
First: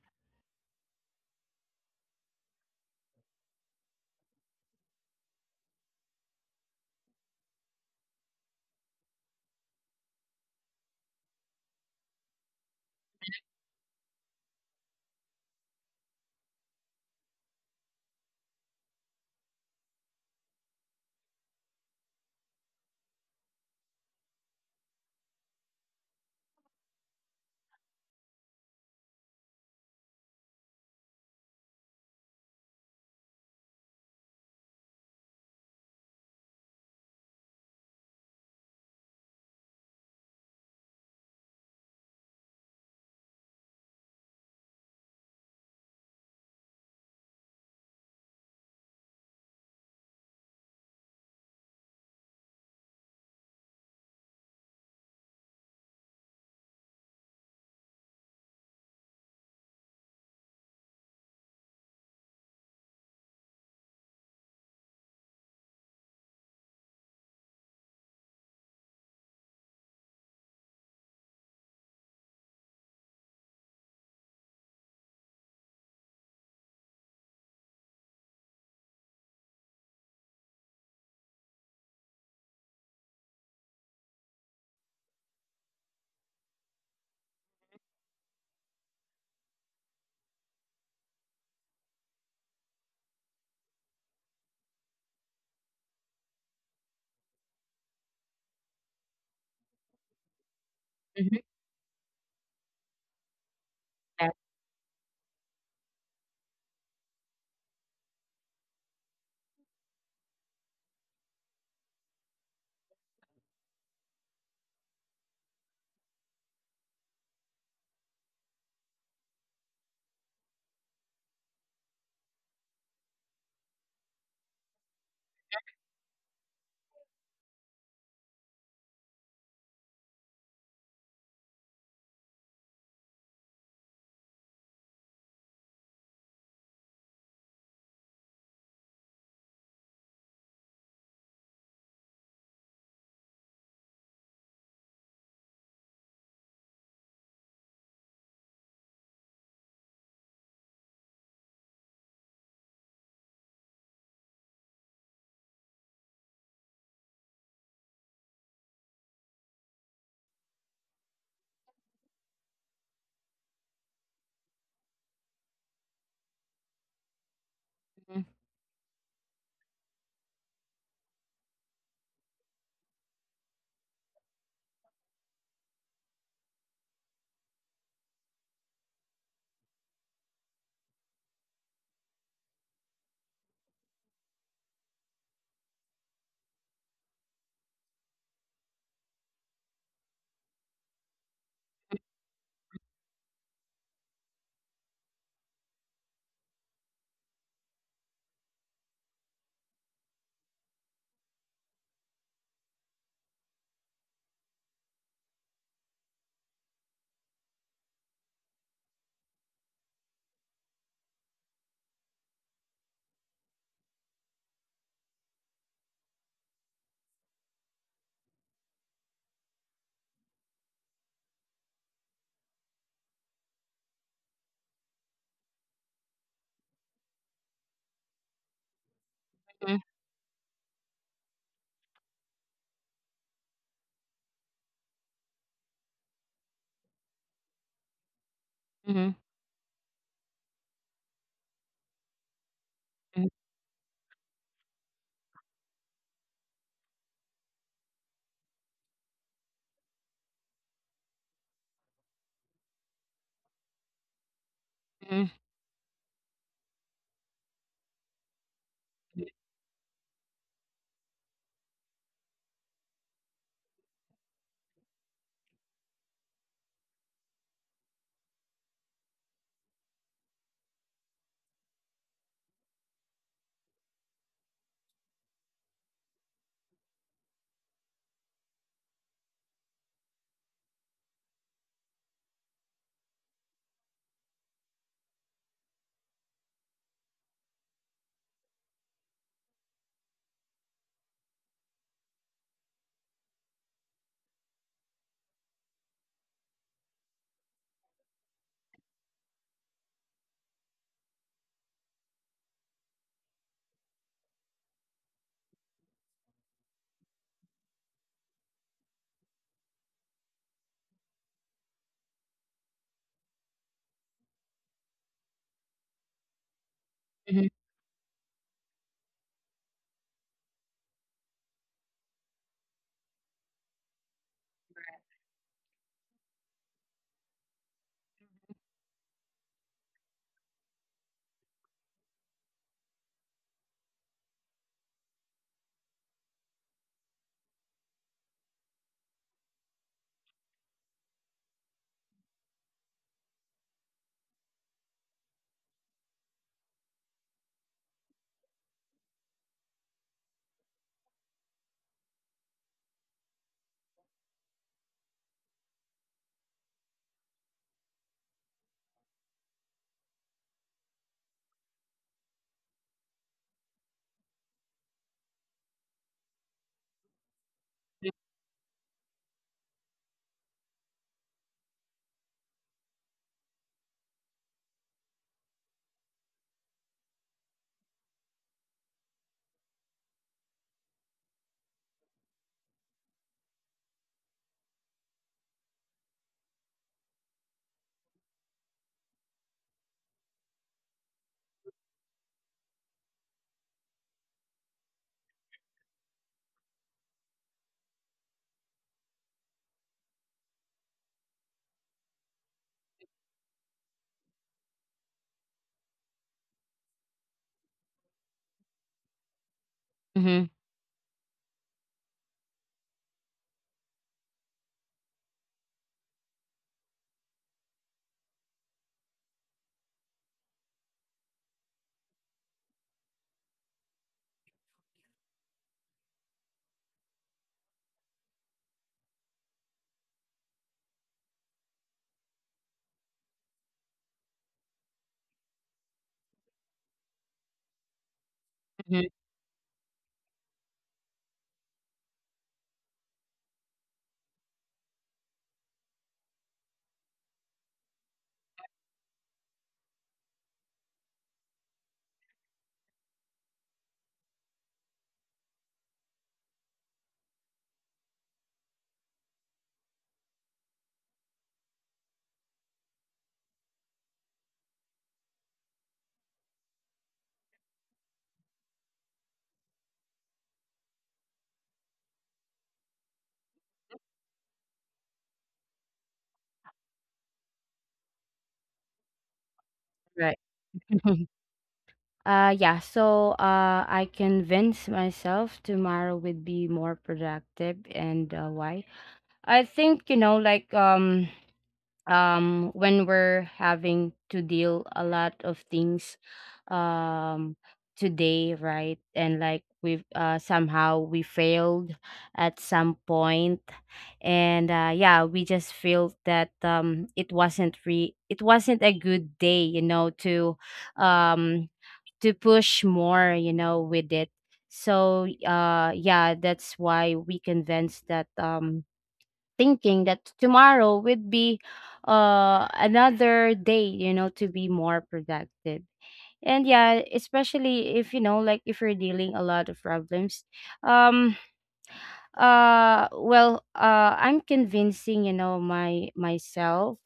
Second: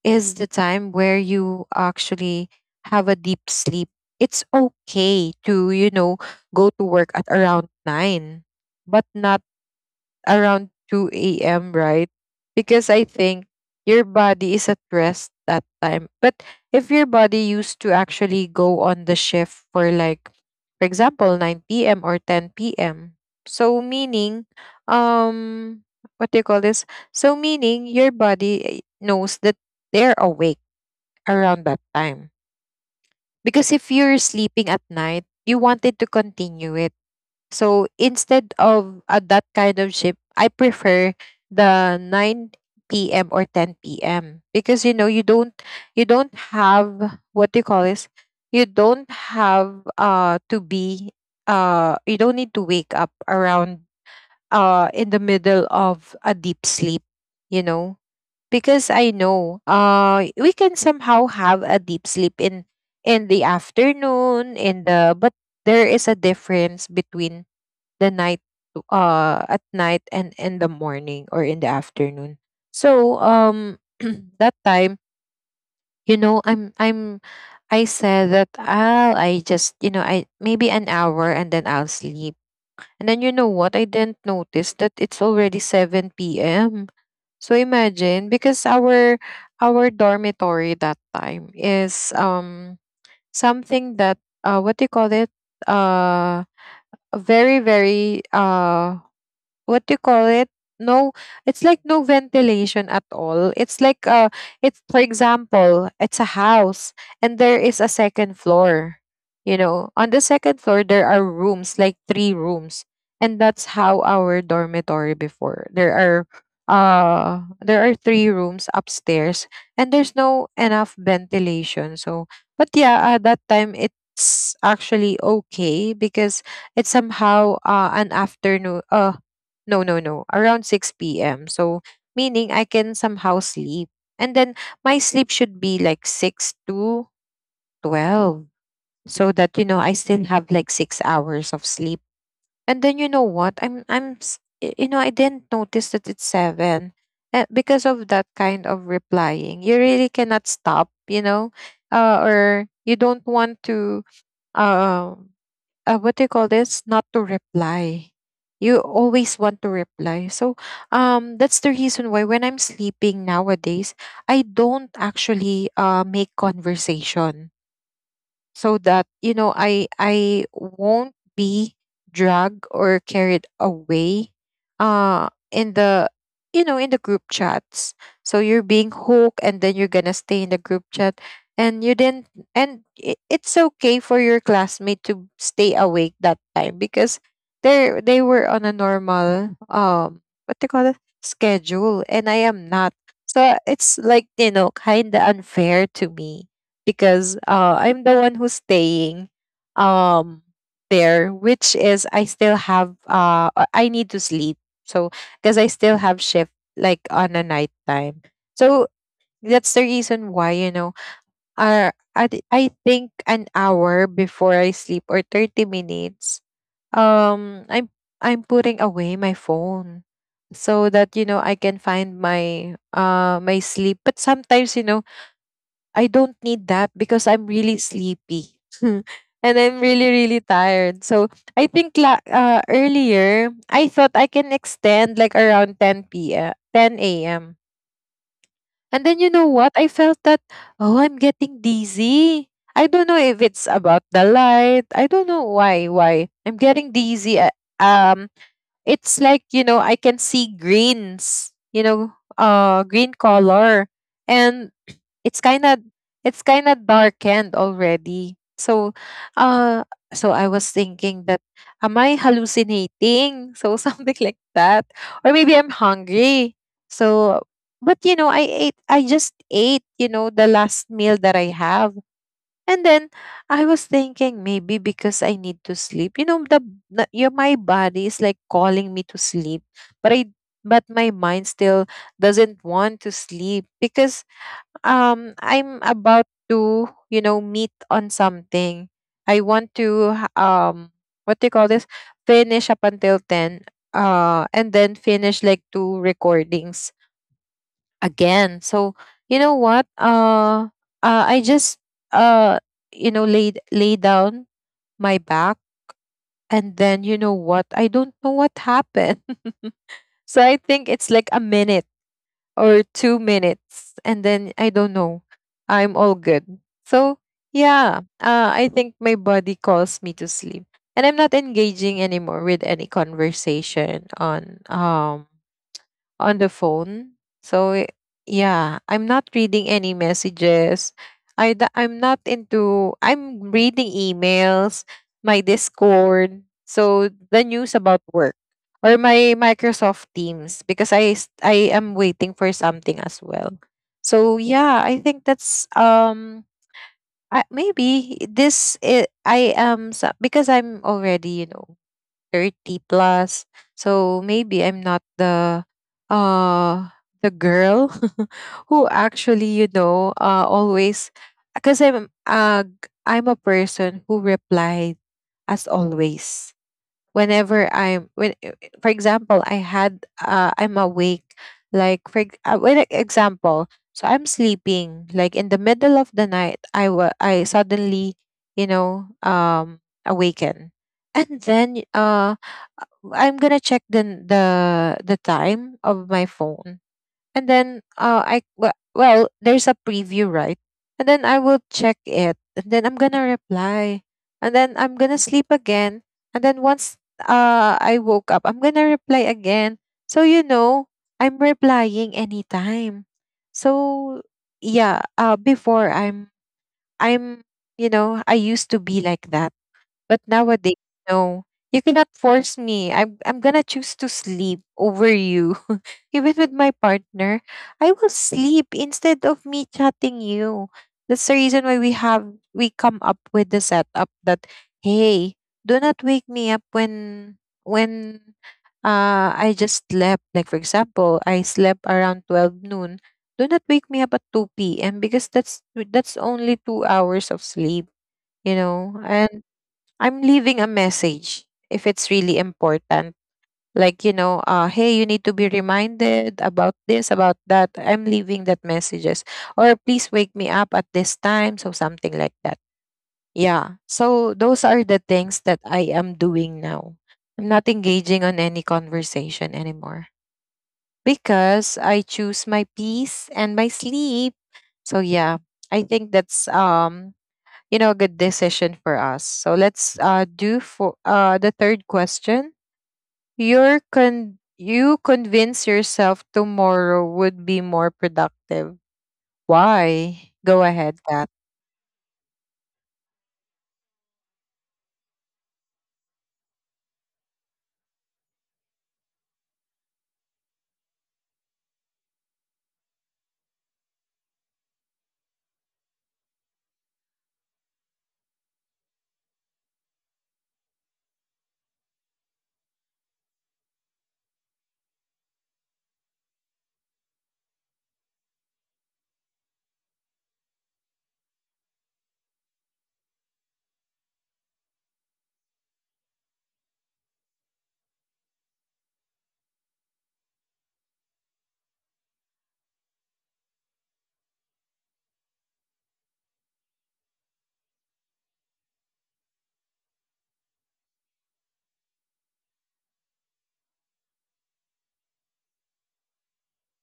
Speaker 1: is the time where you actually have a deep sleep. It's okay to, you know, go to work at around nine, but not around two a m, right? Because I think your body is at rest that time. But if your body used to actually go on the shift for like, for example, nine p m or ten p m. So meaning, um, what do you call this? So meaning your body, eh, knows that they're awake around that time. Because if you're sleeping at night, you wanted to continue it, so instead of uh, that kind of shift, I prefer the nine p m or ten p m because you know you don't you don't have, what do you call this? You don't have uh to be uh you don't need to wake up around uh in the middle of a deep sleep, you know? Because I know uh we can somehow have a deep sleep in in the afternoon, in the, but there is a difference between the night to- uh at night and in the morning or in the afternoon. So um that time, you know, i'm i'm I said that i'll I, just, you know, I maybe an hour and then I'll sleep. And then you know what? I didn't notice that it's already seven p.m. So imagine, because our our dormitory that time is um something that uh what do you call it, uh a very very uh what do you call it, no,
Speaker 2: Mm-hmm.
Speaker 1: it's like no ventilation at all. It's like uh
Speaker 2: Yeah.
Speaker 1: it's, for example, it's a house and there is a second floor. You know, on the second floor there are rooms, like three rooms, and that's how our dormitory before, there are uh there are three rooms upstairs, and there's no enough ventilation. So, but yeah, at that time it's actually okay because it's somehow uh an afternoon, uh no, no, no. Around six p m. So, meaning I can somehow sleep. And then my sleep should be like six to twelve, so that you know I still have like six hours of sleep. And then you know what? I'm I'm s- y- you know, I didn't notice that it's seven. Uh, because of that kind of replying, you really cannot stop, you know, uh, or you don't want to. Um, uh, what do you call this? Not to reply. You always want to reply. So um, that's the reason why when I'm sleeping nowadays, I don't actually uh, make conversation,
Speaker 2: Mm-hmm.
Speaker 1: so that, you know, I i won't be dragged or carried away uh in the, you know, in the group chats. So you're being hooked, and then you're gonna stay in the group chat, and you didn't. And it, it's okay for your classmate to stay awake that time because they are they were on a normal um what they call it, schedule, and I am not. So it's like, you know, kind of unfair to me because uh, I'm the one who's staying um there, which is I still have uh uh, I need to sleep. So, because I still have shift like on a night time. So that's the reason why, you know, uh, I, thi- I think an hour before I sleep or thirty minutes, um, I'm, I'm putting away my phone so that, you know, I can find my, uh, my sleep. But sometimes, you know, I don't need that because I'm really sleepy. And I'm
Speaker 2: Mm-hmm.
Speaker 1: really, really tired. So I think la- uh, earlier, I thought I can extend like around ten p m, ten a m. And
Speaker 2: Mm-hmm.
Speaker 1: then you know what? I felt that, oh, I'm getting dizzy. I don't know if it's about the light. I don't know why, why. I'm getting dizzy. uh, Um, it's like, you know, I can see greens, you know, uh, green color. And
Speaker 2: Mm-hmm.
Speaker 1: it's kind of it's kind of darkened already. So uh so I was thinking that, am I hallucinating, so something like that, or maybe I'm hungry. So, but you know, i ate I just ate, you know, the last meal that I have. And then I was thinking maybe because I need to sleep. You know, the, the your my body is like calling me to sleep, but I but my mind still doesn't want to sleep because um I'm about to, you know, meet on something. I want to ha- um what do you call this? Finish up until ten uh and then finish like two recordings again. So, you know what? Uh, uh I just uh you know, laid lay down my back. And then you know what? I don't know what happened. So I think it's like a minute or two minutes, and then I don't know, I'm all good. So yeah, uh, I think my body calls me to sleep, and I'm not engaging anymore with any conversation on um on the phone. So i- yeah, I'm not reading any messages. I d- I'm not into, I'm reading emails, my Discord, so the news about work, or my Microsoft Teams, because I s- I am waiting for something as well. So yeah, I think that's um I, maybe this I, I am so- because I'm already, you know, thirty plus. So maybe I'm not the uh the girl who actually, you know, uh always, because I'm uh g- I'm a person who replied as always. Whenever I'm when uh, for example, I had uh I'm awake like for ex- uh, when example, so I'm sleeping like in the middle of the night, I wa- I suddenly, you know, um awaken, and then uh I'm gonna check the the the time of my phone, and then uh, I w- well, there's a preview, right? And then I will check it, and then I'm gonna reply, and then I'm gonna sleep again, and then once uh I woke up, I'm gonna reply again. So you know, I'm replying anytime. So yeah, uh, before I'm I'm you know I used to be like that, but
Speaker 2: Mm-hmm.
Speaker 1: nowadays, no. You cannot force me. I'm I'm gonna choose to sleep over you. Even with my partner, I will sleep instead of me chatting you. That's the reason why we have we come up with the setup that, hey, do not wake me up when when uh I just slept. Like for example, I slept around twelve noon. Do not wake me up at two p m because that's that's only two hours of sleep. You know?
Speaker 2: Mm-hmm.
Speaker 1: And I'm leaving a message if it's really important. Like, you know, uh, hey, you need to be reminded about this, about that. I'm leaving that messages. Or please wake me up at this time. So something like that. Yeah. So those are the things that I am doing now. I'm not engaging on any conversation anymore because I choose my peace and my sleep. So yeah, I think that's um you know, a good decision for us. So let's uh, do for uh, the third question. Your con- you convince yourself tomorrow would be more productive.
Speaker 2: Right.
Speaker 1: Why? Go ahead, Kat.
Speaker 2: Uh, yeah, so uh, I convinced myself tomorrow would be more productive, and uh, why? I think, you know, like, um, um when we're having to deal a lot of things, um today, right? And like, we've uh somehow we failed at some point, and uh yeah, we just feel that, um it wasn't re it wasn't a good day, you know, to, um to push more, you know, with it. So uh yeah, that's why we convinced that, um thinking that tomorrow would be, uh, another day, you know, to be more productive. And yeah, especially if you know, like if you're dealing a lot of problems, um, uh, well, uh, I'm convincing, you know, my myself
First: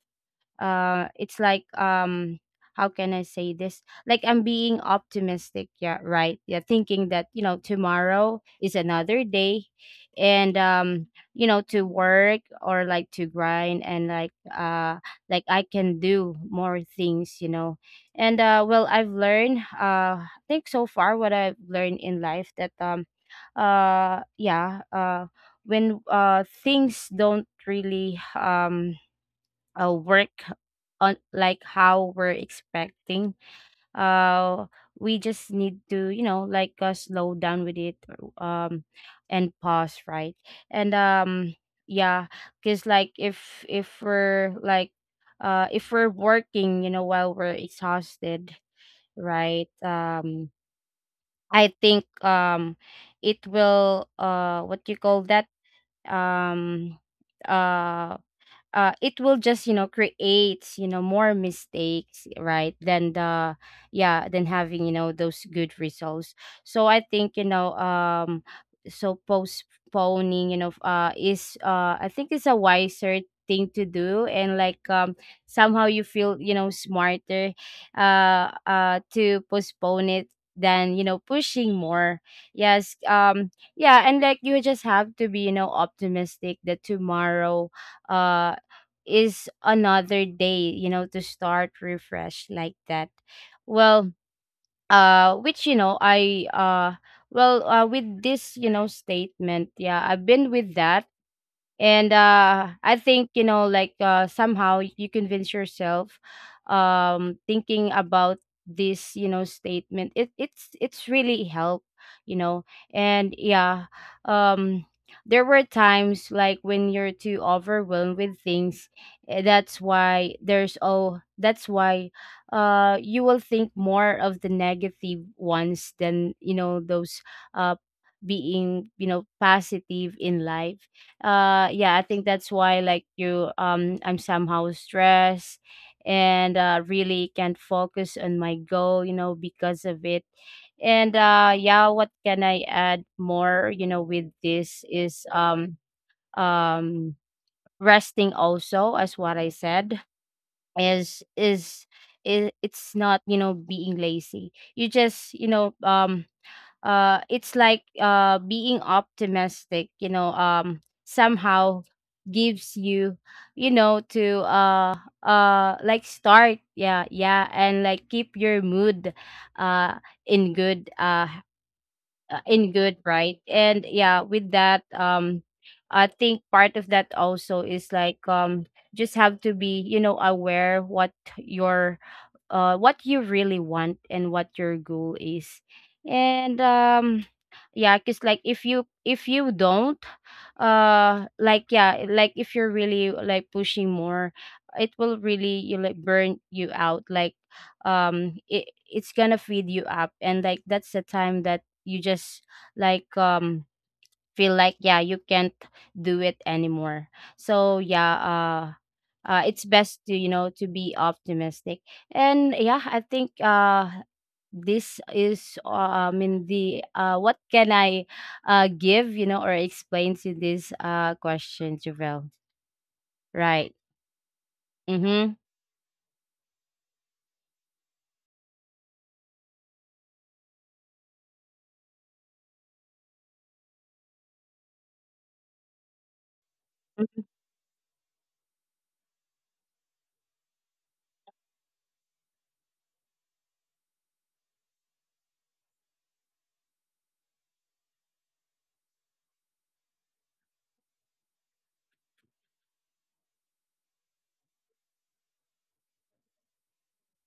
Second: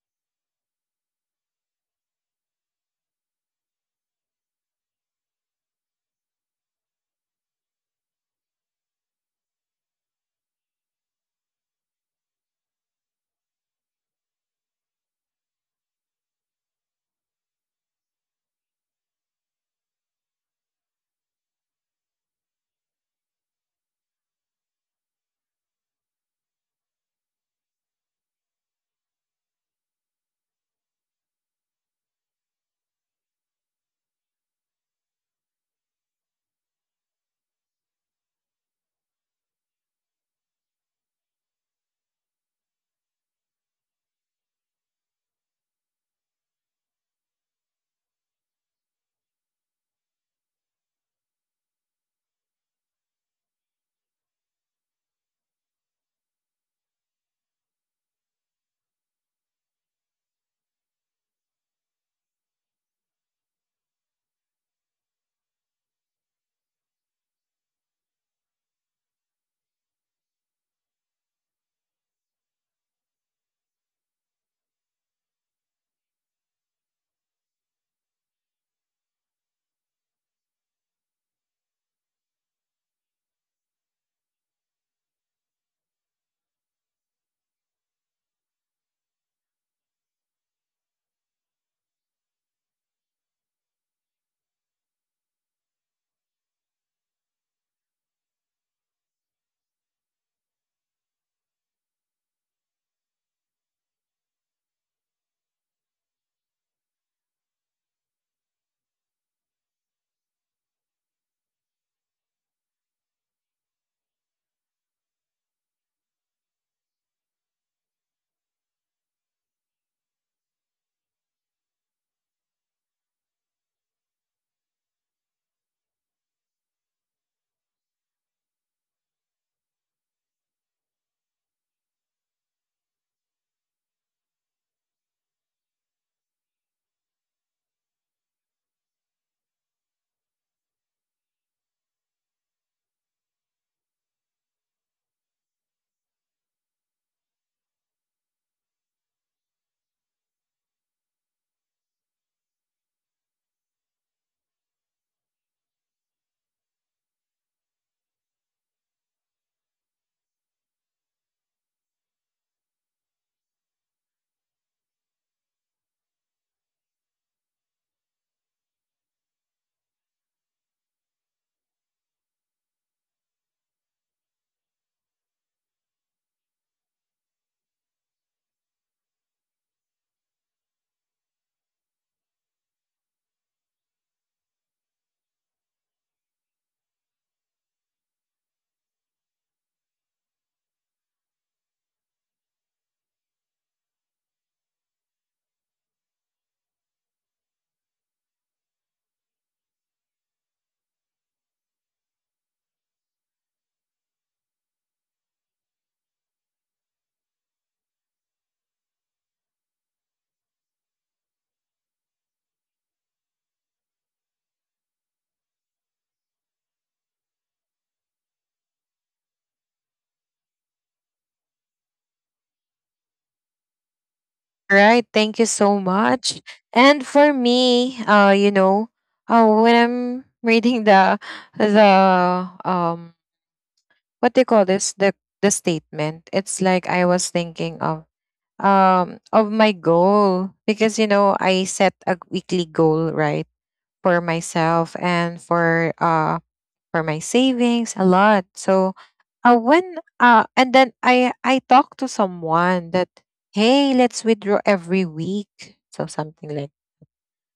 Speaker 2: uh it's like um How can I say this? Like I'm being optimistic, yeah, right, yeah, thinking that you know tomorrow is another day, and um you know to work, or like to grind. And like, uh like I can do more things, you know and uh well, I've learned, uh I think so far what I've learned in life, that um uh yeah, uh when uh things don't really um uh, work on like how we're expecting, uh we just need to, you know like uh, slow down with it um and pause, right? And um yeah, because like if if we're like, uh if we're working you know while we're exhausted, right? Um i think um it will, uh what do you call that, um uh uh, it will just, you know create, you know more mistakes, right, than the, yeah, than having, you know those good results. So I think, you know um so postponing, you know uh is, uh I think it's a wiser thing to do. And like, um somehow you feel, you know smarter uh uh to postpone it than, you know pushing more. Yes. Um yeah, and like you just have to be, you know optimistic, that tomorrow uh is another day, you know, to start refresh like that. Well, uh, which you know, I, uh, well, uh, with this, you know, statement, yeah, I've been with that. And uh I think, you know like uh somehow you convince yourself, um thinking about this, you know statement, it it's it's really help, you know and yeah, um there were times like when you're too overwhelmed with things, eh, that's why there's oh that's why uh you will think more of the negative ones, than, you know those, uh being, you know positive in life. Uh yeah, I think that's why, like you, um I'm somehow stressed, and uh really can't focus on my goal, you know because of it. And uh yeah, what can I add more, you know with this is, um um resting, also, as what I said, is is it, it's not, you know being lazy. You just, you know um uh it's like, uh being optimistic, you know um somehow gives you, you know to uh uh like start, yeah, yeah, and like keep your mood uh in good, uh uh, in good, right? And yeah, with that, um I think part of that also is like, um just have to be, you know aware what your, uh, what you really want, and what your goal is. And um yeah, because like, if you if you don't, uh like yeah, like if you're really like pushing more, it will really, you like, burn you out like, um it, it's gonna feed you up, and like that's the time that you just like, um feel like, yeah, you can't do it anymore. So yeah, uh uh, it's best to, you know to be optimistic. And yeah, I think uh this is, uh, I mean the, uh what can I uh give, you know or explain to this, uh question, Javel, right?
Speaker 1: Right. Thank you
Speaker 2: Mm-hmm,
Speaker 1: so much. And for me, uh, you know, uh, when I'm reading the the um, what do you call this? The the statement. It's like I was
Speaker 2: mm-hmm,
Speaker 1: thinking of um of my goal, because you know I set a weekly goal, right, for myself and for uh for my savings a lot. So uh when uh and then I I talk to someone that, hey, let's withdraw every week, so something like,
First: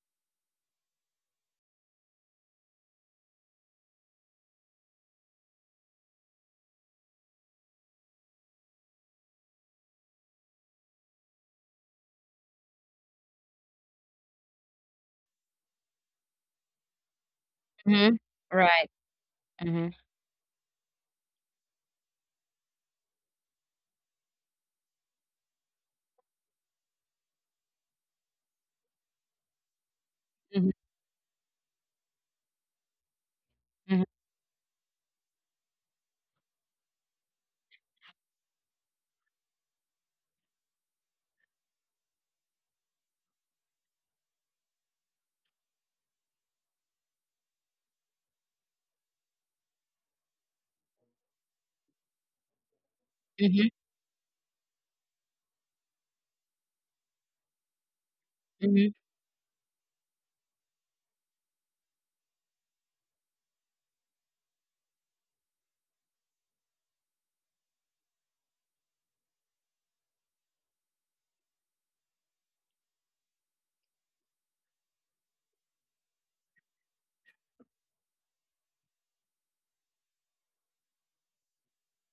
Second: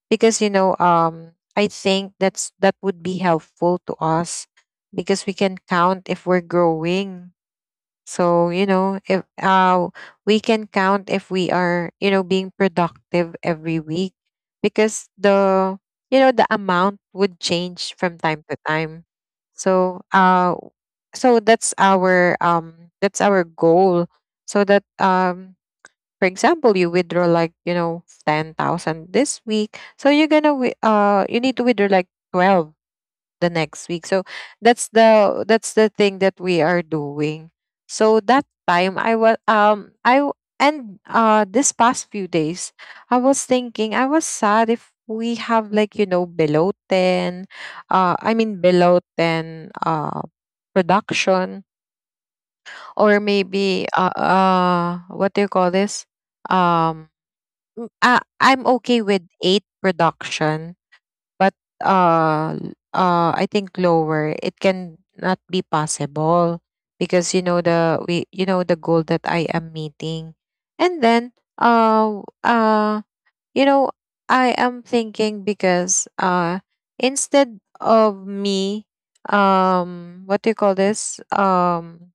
Speaker 1: because you know, um I think that's that would be helpful to us because we can count if we're growing. So, you know, if uh, we can count if we are, you know, being productive every week, because the, you know, the amount would change
Speaker 2: mm-hmm.
Speaker 1: from time to
Speaker 2: Right.
Speaker 1: time.
Speaker 2: Mm-hmm,
Speaker 1: So, uh, so that's our, um, that's our goal. So that, um, for example, you withdraw like, you know, ten thousand this week. So you're going
Speaker 2: mm-hmm,
Speaker 1: to, uh, you need to withdraw like twelve the next week. So that's the that's the thing that we are doing. So that time I was um I w- and uh this past few days I was thinking, I was sad if we have like, you know, below ten, uh I mean below ten, uh production, or
Speaker 2: mm-hmm,
Speaker 1: maybe uh, uh what do you call this, um m- uh, I'm
Speaker 2: mm-hmm,
Speaker 1: okay with eight production. But uh uh I think lower it can not be possible because you know the we you know the goal that I am meeting. And then uh uh you know, I am thinking because uh instead of me, um what do you call this, um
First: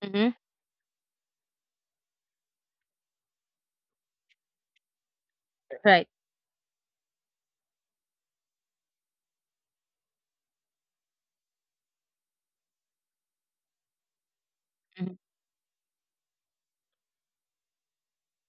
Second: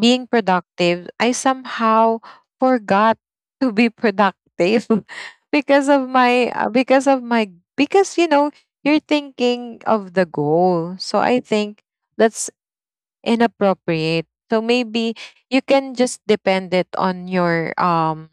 Speaker 1: being
Speaker 2: mm-hmm.
Speaker 1: productive, I somehow forgot to be productive because of
Speaker 2: Right.
Speaker 1: my uh, because of my, because you know, you're thinking of the goal. So I think that's inappropriate. So
Speaker 2: Mm-hmm,
Speaker 1: maybe you can just depend it on your um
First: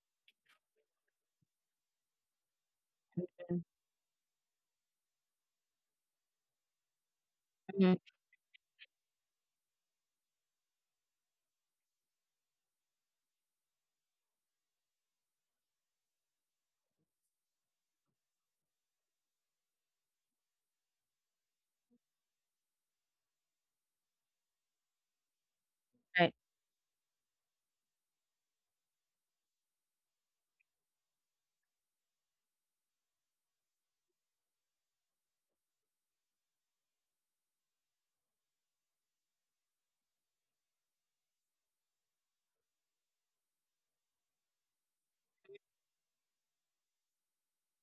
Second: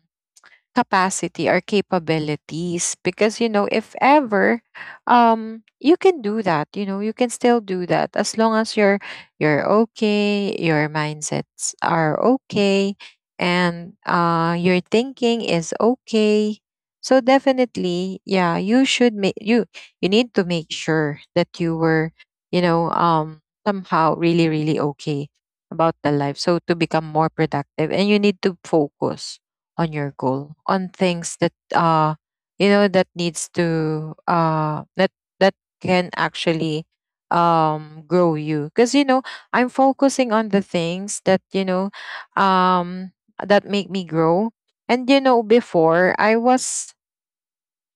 Speaker 1: capacity or capabilities, because you know, if ever um you can do that, you know, you can still do
Speaker 2: mm-hmm.
Speaker 1: that as long as you're you're okay, your mindsets are okay, and uh your thinking is okay. So definitely, yeah, you should make you you need to make sure that you were you know, um somehow really really okay about the life,
Speaker 2: Right.
Speaker 1: so to become more productive, and you need to focus on your goal, on things that uh you know that needs to uh that that can actually um grow you. Because you know, I'm focusing on the things that, you know, um that make me grow. And you know, before I was,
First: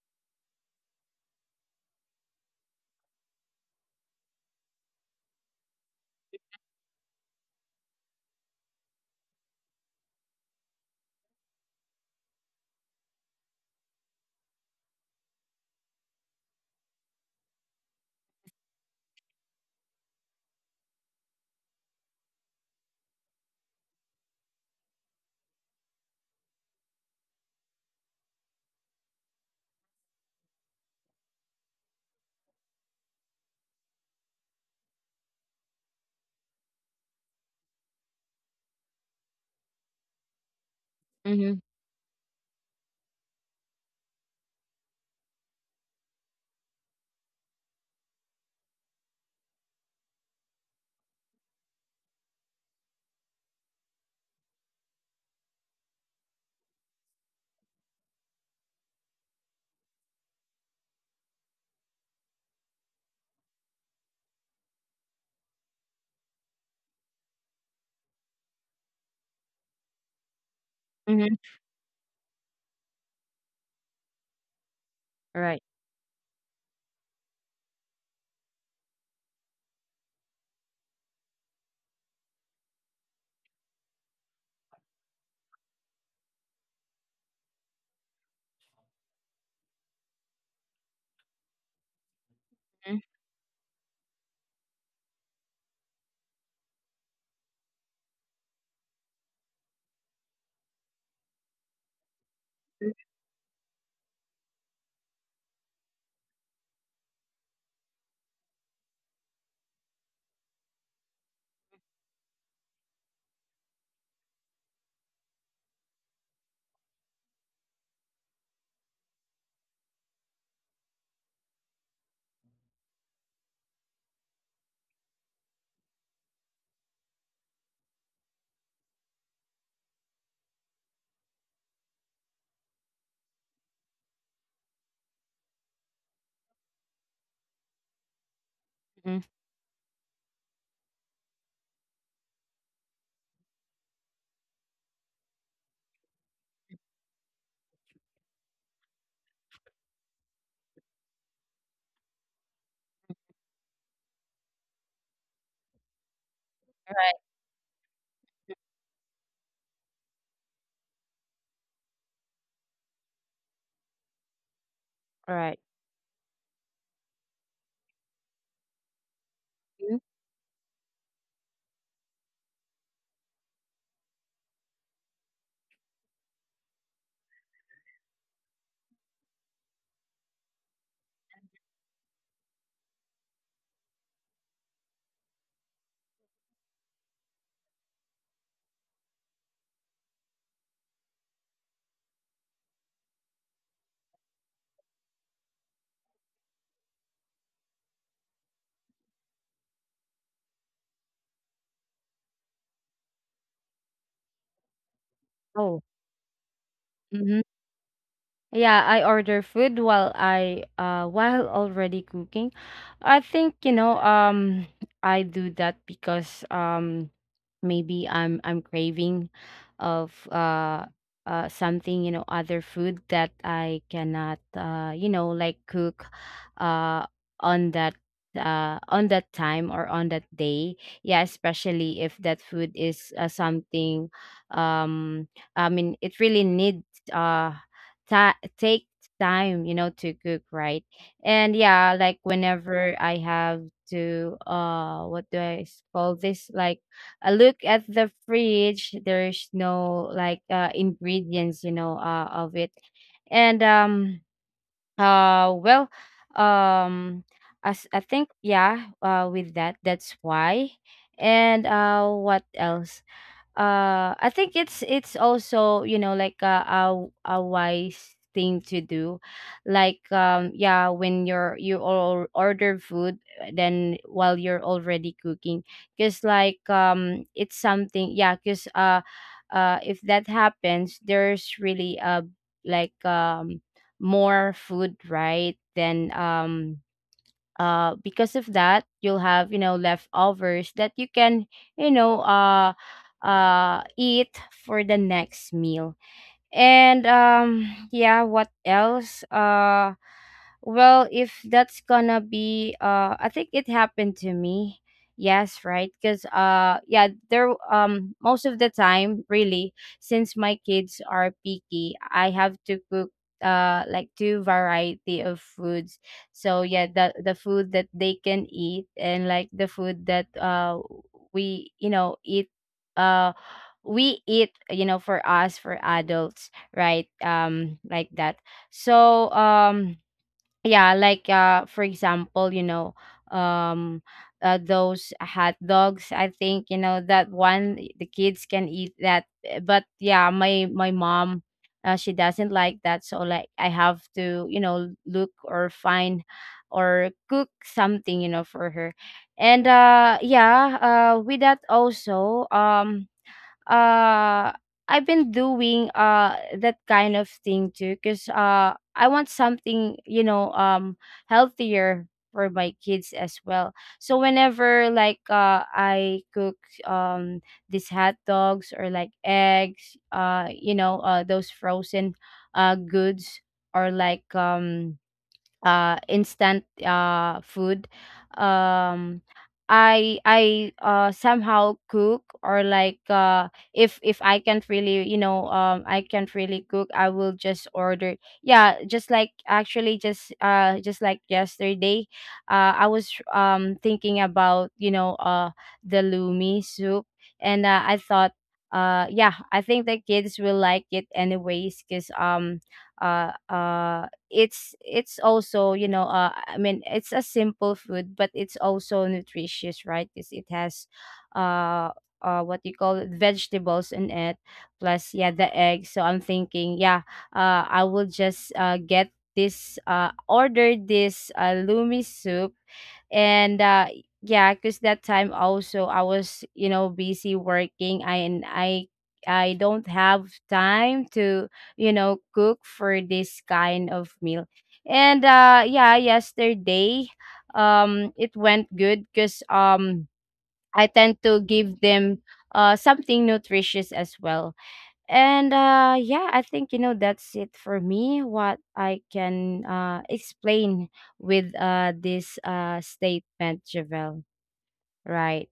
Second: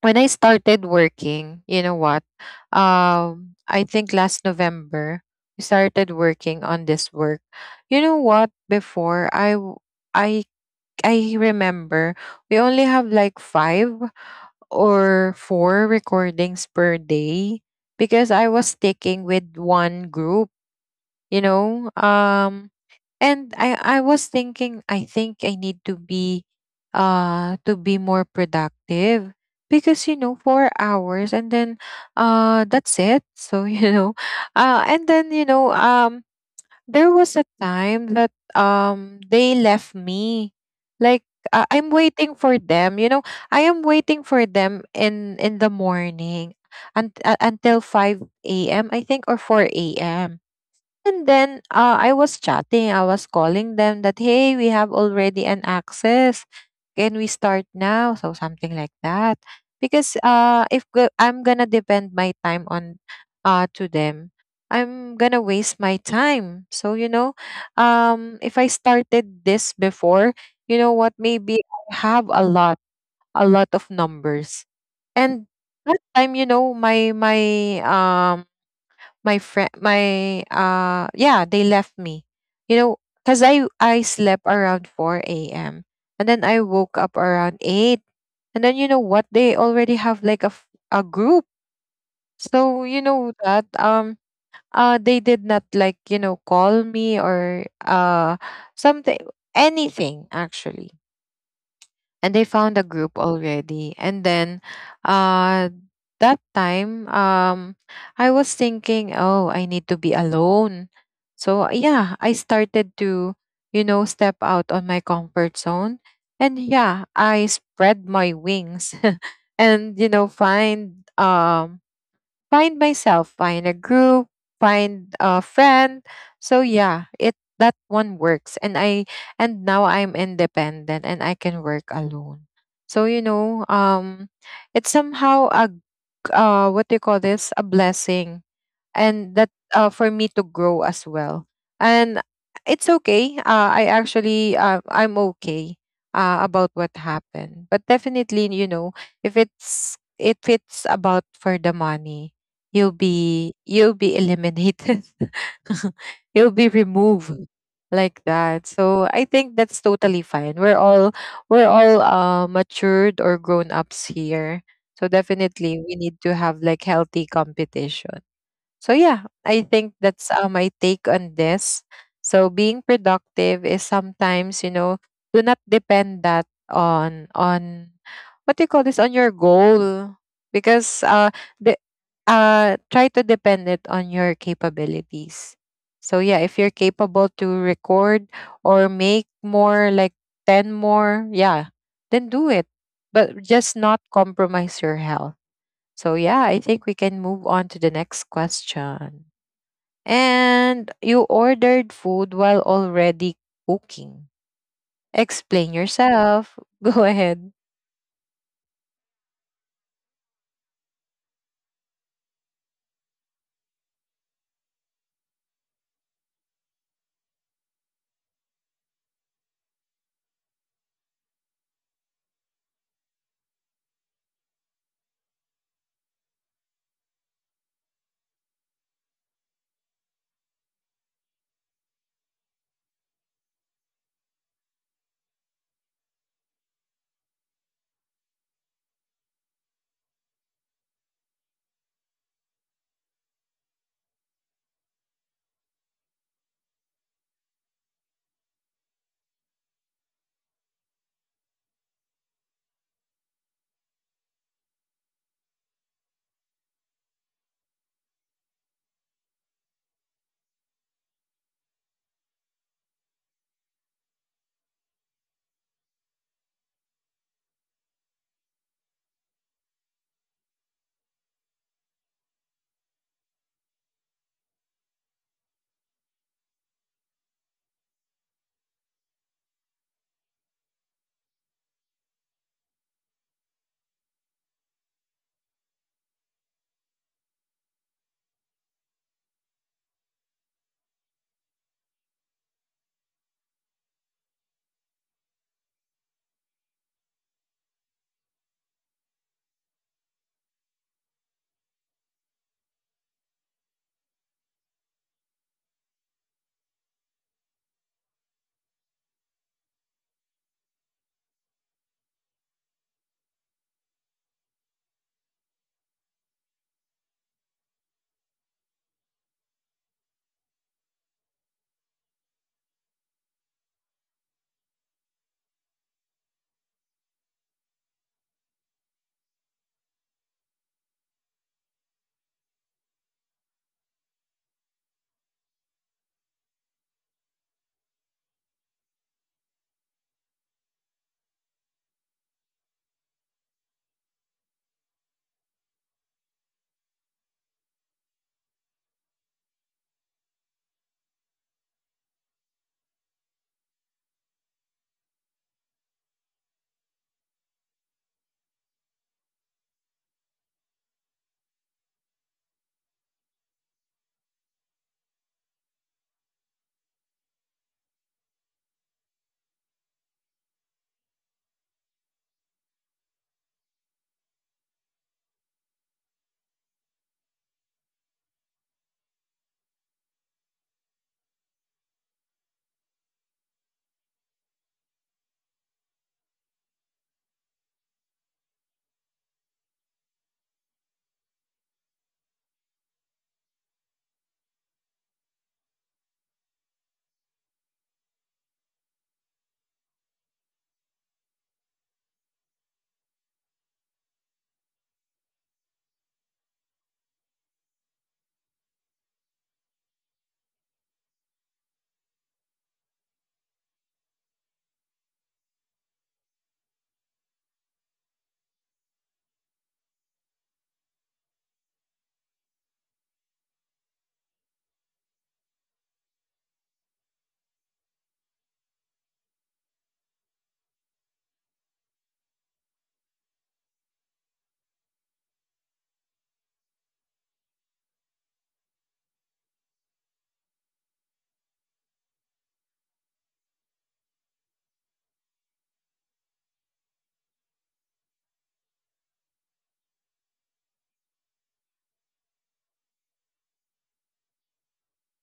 Speaker 1: when I started working, you know what, um I think last November we started working on this work. You know what, before I w- I I remember we only have like five or four recordings per day because I was sticking with one group, you know. Um and I I was thinking I think I need to be uh to be more productive because you know, four hours and then uh that's it. So, you know, uh and then you know, um there was a time that um they left me. Like
Speaker 2: Mm-hmm,
Speaker 1: uh, I'm waiting for them, you know. I am waiting for them in in the morning, and uh, until five a m. I think, or four a m. And then uh, I was chatting, I was calling them that, hey, we have already an access. Can we start now? So something like that. Because uh, if go- I'm going to depend my time on uh, to them, I'm going to waste my time. So, you know, um, if I started this before, you know what,
Speaker 2: mm-hmm.
Speaker 1: maybe I have a lot, a lot of numbers. And
Speaker 2: Right.
Speaker 1: that time, you know, my, my, um, my friend, my uh yeah, they left me, you know, because i i slept around four a.m. and then I woke up around eight, and then you know what, they already have like a, f- a group. So you know that, um uh they did not like, you know, call me, or uh something, anything actually. And they found a group already. And then uh that time, um I was thinking, oh, I need to be alone. So yeah, I started to, you know, step out on my comfort zone. And yeah, I spread my wings and you know, find um find myself, find a group, find a friend. So yeah, it that one works. And I and now I'm independent and I can work alone. So you know, um it's somehow a g- uh what do you call this? A blessing.
Speaker 2: Mm-hmm.
Speaker 1: And that uh, for me to grow as well. And it's okay. Uh, I actually uh, I'm okay uh, about what happened, but definitely you know, if it's if it's about for the money, you'll be you'll be eliminated. You'll be removed
Speaker 2: Right.
Speaker 1: like that. So I think that's totally fine. We're all we're all uh, matured or grown ups here. So
Speaker 2: Right.
Speaker 1: definitely we need to have like healthy competition. So yeah, I think
Speaker 2: Mhm.
Speaker 1: that's uh, my take on this. So being productive is sometimes, you know, do not depend that on on what do you call this, on your goal, because uh the uh try to depend it on your capabilities. So yeah, if you're capable to record or make more like ten more, yeah, then do it. But just not compromise your health. So, yeah, I think we can move on to the next question. And you ordered food while already cooking. Explain
Speaker 2: Oh.
Speaker 1: yourself. Go
Speaker 2: Mm-hmm.
Speaker 1: ahead.
Speaker 2: Yeah, I order food while I, uh while already cooking. I think, you know, um I do that because, um maybe i'm i'm craving of, uh uh something, you know other food that I cannot, uh you know like cook uh on that, uh on that time or on that day. Yeah, especially if that food is, uh, something um I mean, it really needs uh ta- take time, you know to cook, right? And yeah, like whenever I have to, uh what do i s- call this, like I look at the fridge, there's no like, uh ingredients, you know, uh of it. And um uh well um as I think, yeah, uh with that, that's why. And uh what else? uh I think it's, it's also, you know like a, a a wise thing to do, like, um yeah, when you're, you all order food, uh, then while you're already cooking, because like, um it's something, yeah, because, uh uh if that happens, there's really a, like, um more food, right? Then, um uh because of that, you'll have, you know leftovers that you can, you know uh uh eat for the next meal. And um yeah, what else? Uh well, if that's gonna be, uh, I think it happened to me. Yes, right. Because, uh, yeah, there, um, most of the time, really, since my kids are picky, I have to cook, uh, like two variety of foods. So yeah, the the food that they can eat, and like the food that, uh, we, you know, eat, uh, we eat, you know, for us, for adults, right? Um, like that. So, um yeah, like uh for example, you know, um uh, those hot dogs, I think, you know, that one, eh, the kids can eat that. Uh, But yeah, my my mom, uh, she doesn't like that, so like I have to, you know, look, or find, or cook something, you know, for her. And uh yeah, uh with that also, um uh I've been doing, uh that kind of thing too, because uh I want something, you know um healthier for my kids as well. So whenever, like uh I cook, um these hot dogs, or like eggs, uh you know uh those frozen uh goods, or like, um uh instant, uh food, um I I uh somehow cook, or like, uh if if I can't really, you know um I can't really cook, I will just order. Yeah, just like, actually, just uh just like yesterday, uh I was, um thinking about, you know uh the lumi soup. And uh, I thought, uh yeah, I think the kids will like it anyways, because, um uh uh it's, it's also, you know uh, I mean, it's a simple food, but it's also nutritious, right? Because it has uh uh what you call it, vegetables in it, plus yeah, the egg. So I'm thinking, yeah, uh I will just, uh get this, uh order this, uh lumi soup. And uh yeah, because that time also, I was, you know busy working. I, and I I don't have time to, you know cook for this kind of meal. And uh yeah, yesterday, um it went good, because, um I tend to give them uh something nutritious as well. And uh yeah, I think, you know that's it for me, what I can, uh explain with, uh this, uh statement, Javel, right?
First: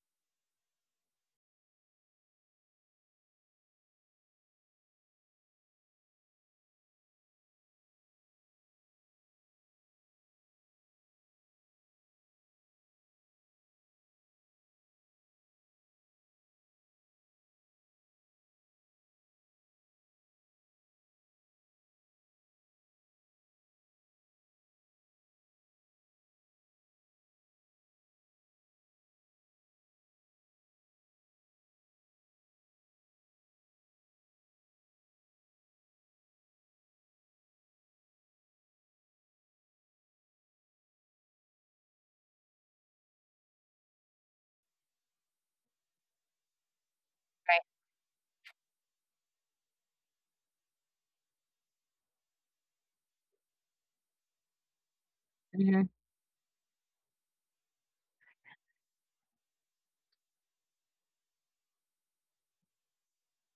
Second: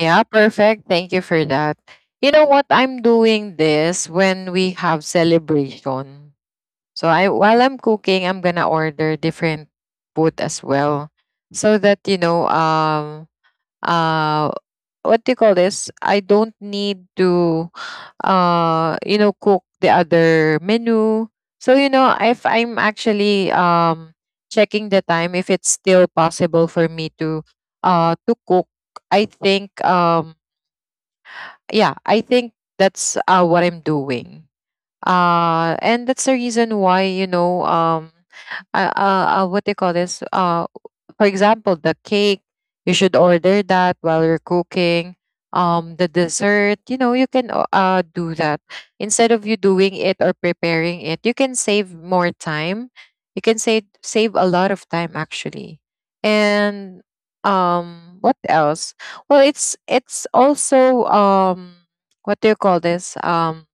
Speaker 1: Yeah, perfect. Thank you for that. You know what? I'm doing this when we have celebration. So I while I'm cooking, I'm gonna order different food as well. So that, you know, um uh what do you call this? I don't need to uh you know cook the other menu. So you know, if I'm actually um checking the time if it's still possible for me to uh to cook, I think um yeah, I think that's uh what I'm doing. Uh and that's the reason why, you know, um uh, uh, uh what they call this, uh for example the cake, you should order that while you're cooking. Um the dessert, you know, you can o-
Speaker 2: Right.
Speaker 1: uh do that instead of you doing it or preparing it. You can save more time. You can save save a lot of time actually.
Speaker 2: Mm-hmm.
Speaker 1: And um what else? Well, it's it's also um what do you call this? Um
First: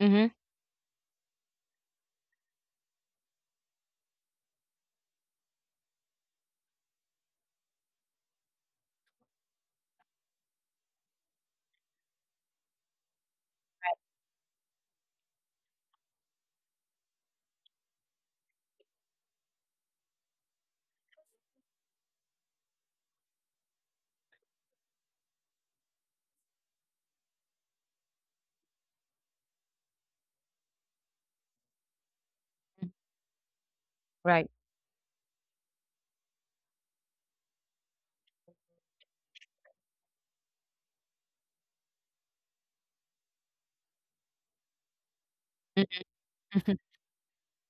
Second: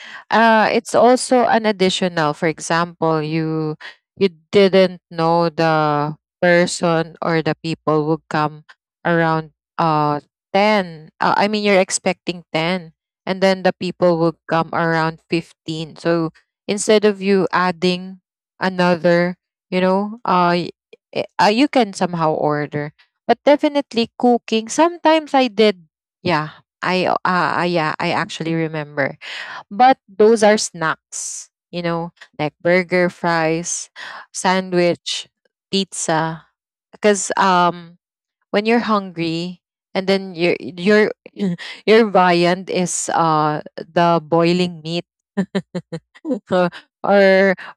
Speaker 2: Mm-hmm.
Speaker 1: uh, It's also an additional. For example, you you didn't know the person or the people would come around uh ten. Uh, I mean, you're expecting ten, and then the people would come around fifteen. So instead of you adding another, you know, uh, y- eh, uh you can somehow order. But definitely cooking, sometimes I did, yeah. I uh, uh Yeah, I actually remember, but those are snacks, you know, like burger, fries,
Speaker 2: Right.
Speaker 1: sandwich, pizza. Because um, when you're hungry and then your your your viand is uh the boiling meat
Speaker 2: Mhm.
Speaker 1: or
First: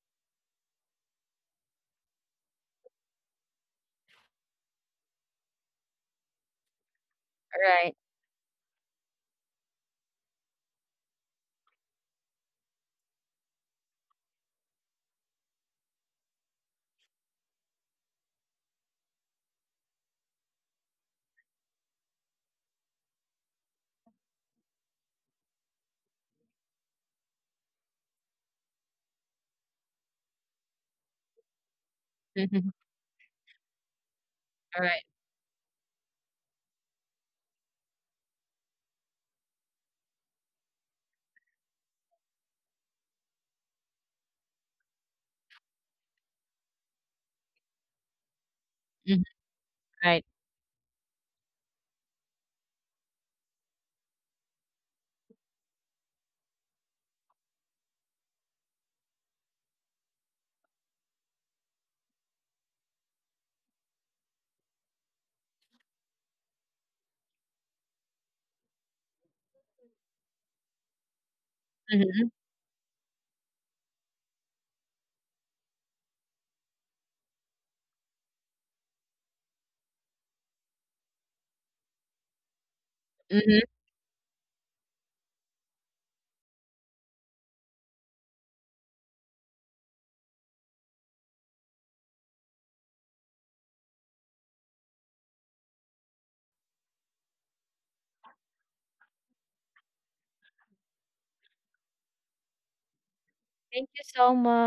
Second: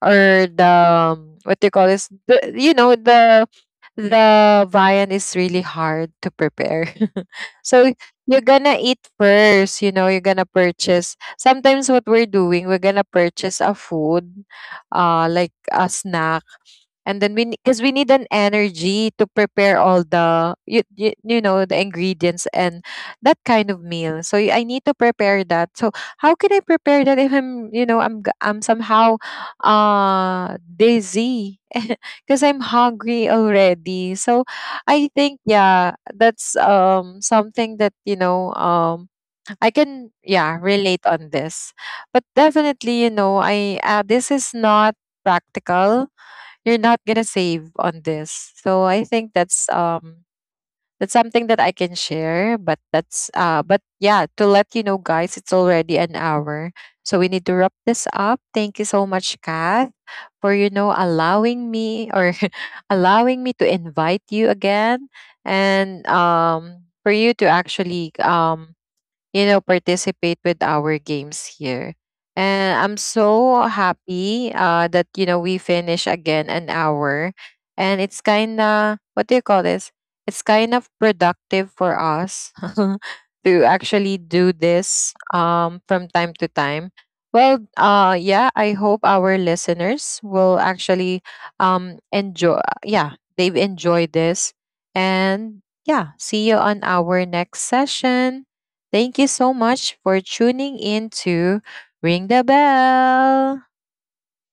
Speaker 1: or the um, what do you call this? The, you know, the the viand is really hard to prepare. So
Speaker 2: Right.
Speaker 1: you're gonna eat first, you know, you're gonna purchase. Sometimes what we're doing, we're gonna purchase a food, uh like a snack, and then we, because we need an energy to prepare all the you, you, you know, the ingredients and that kind of meal. So y- I need to prepare that. So how can I prepare that if I'm, you know, i'm g- I'm somehow uh dizzy because I'm
Speaker 2: Mhm.
Speaker 1: hungry already. So
Speaker 2: Right.
Speaker 1: I think yeah, that's um something that, you know, um I can, yeah, relate on this. But definitely, you know, I uh, this is not practical. You're not gonna save on this. So I
Speaker 2: Mhm.
Speaker 1: think that's
Speaker 2: Right. Mhm.
Speaker 1: um
Speaker 2: Right.
Speaker 1: that's something that I can share. But that's uh but yeah, to let you know, guys, it's already an hour. So we need to wrap this up. Thank you so much, Kath, for you know, allowing me, or allowing me to invite you again, and um for you to actually um you know, participate with our games here.
Speaker 2: Mhm.
Speaker 1: And I'm so happy uh, that, you know, we finish again an hour. And it's kind of, what do you call this? It's kind of productive for us
Speaker 2: Mhm.
Speaker 1: to actually do this, um, from time to time. Well, uh, yeah, I hope our listeners will actually um, enjoy, yeah, they've enjoyed this. And yeah, see you on our next session. Thank you so much for tuning in to Ring the Bell.
Speaker 2: Thank you so much.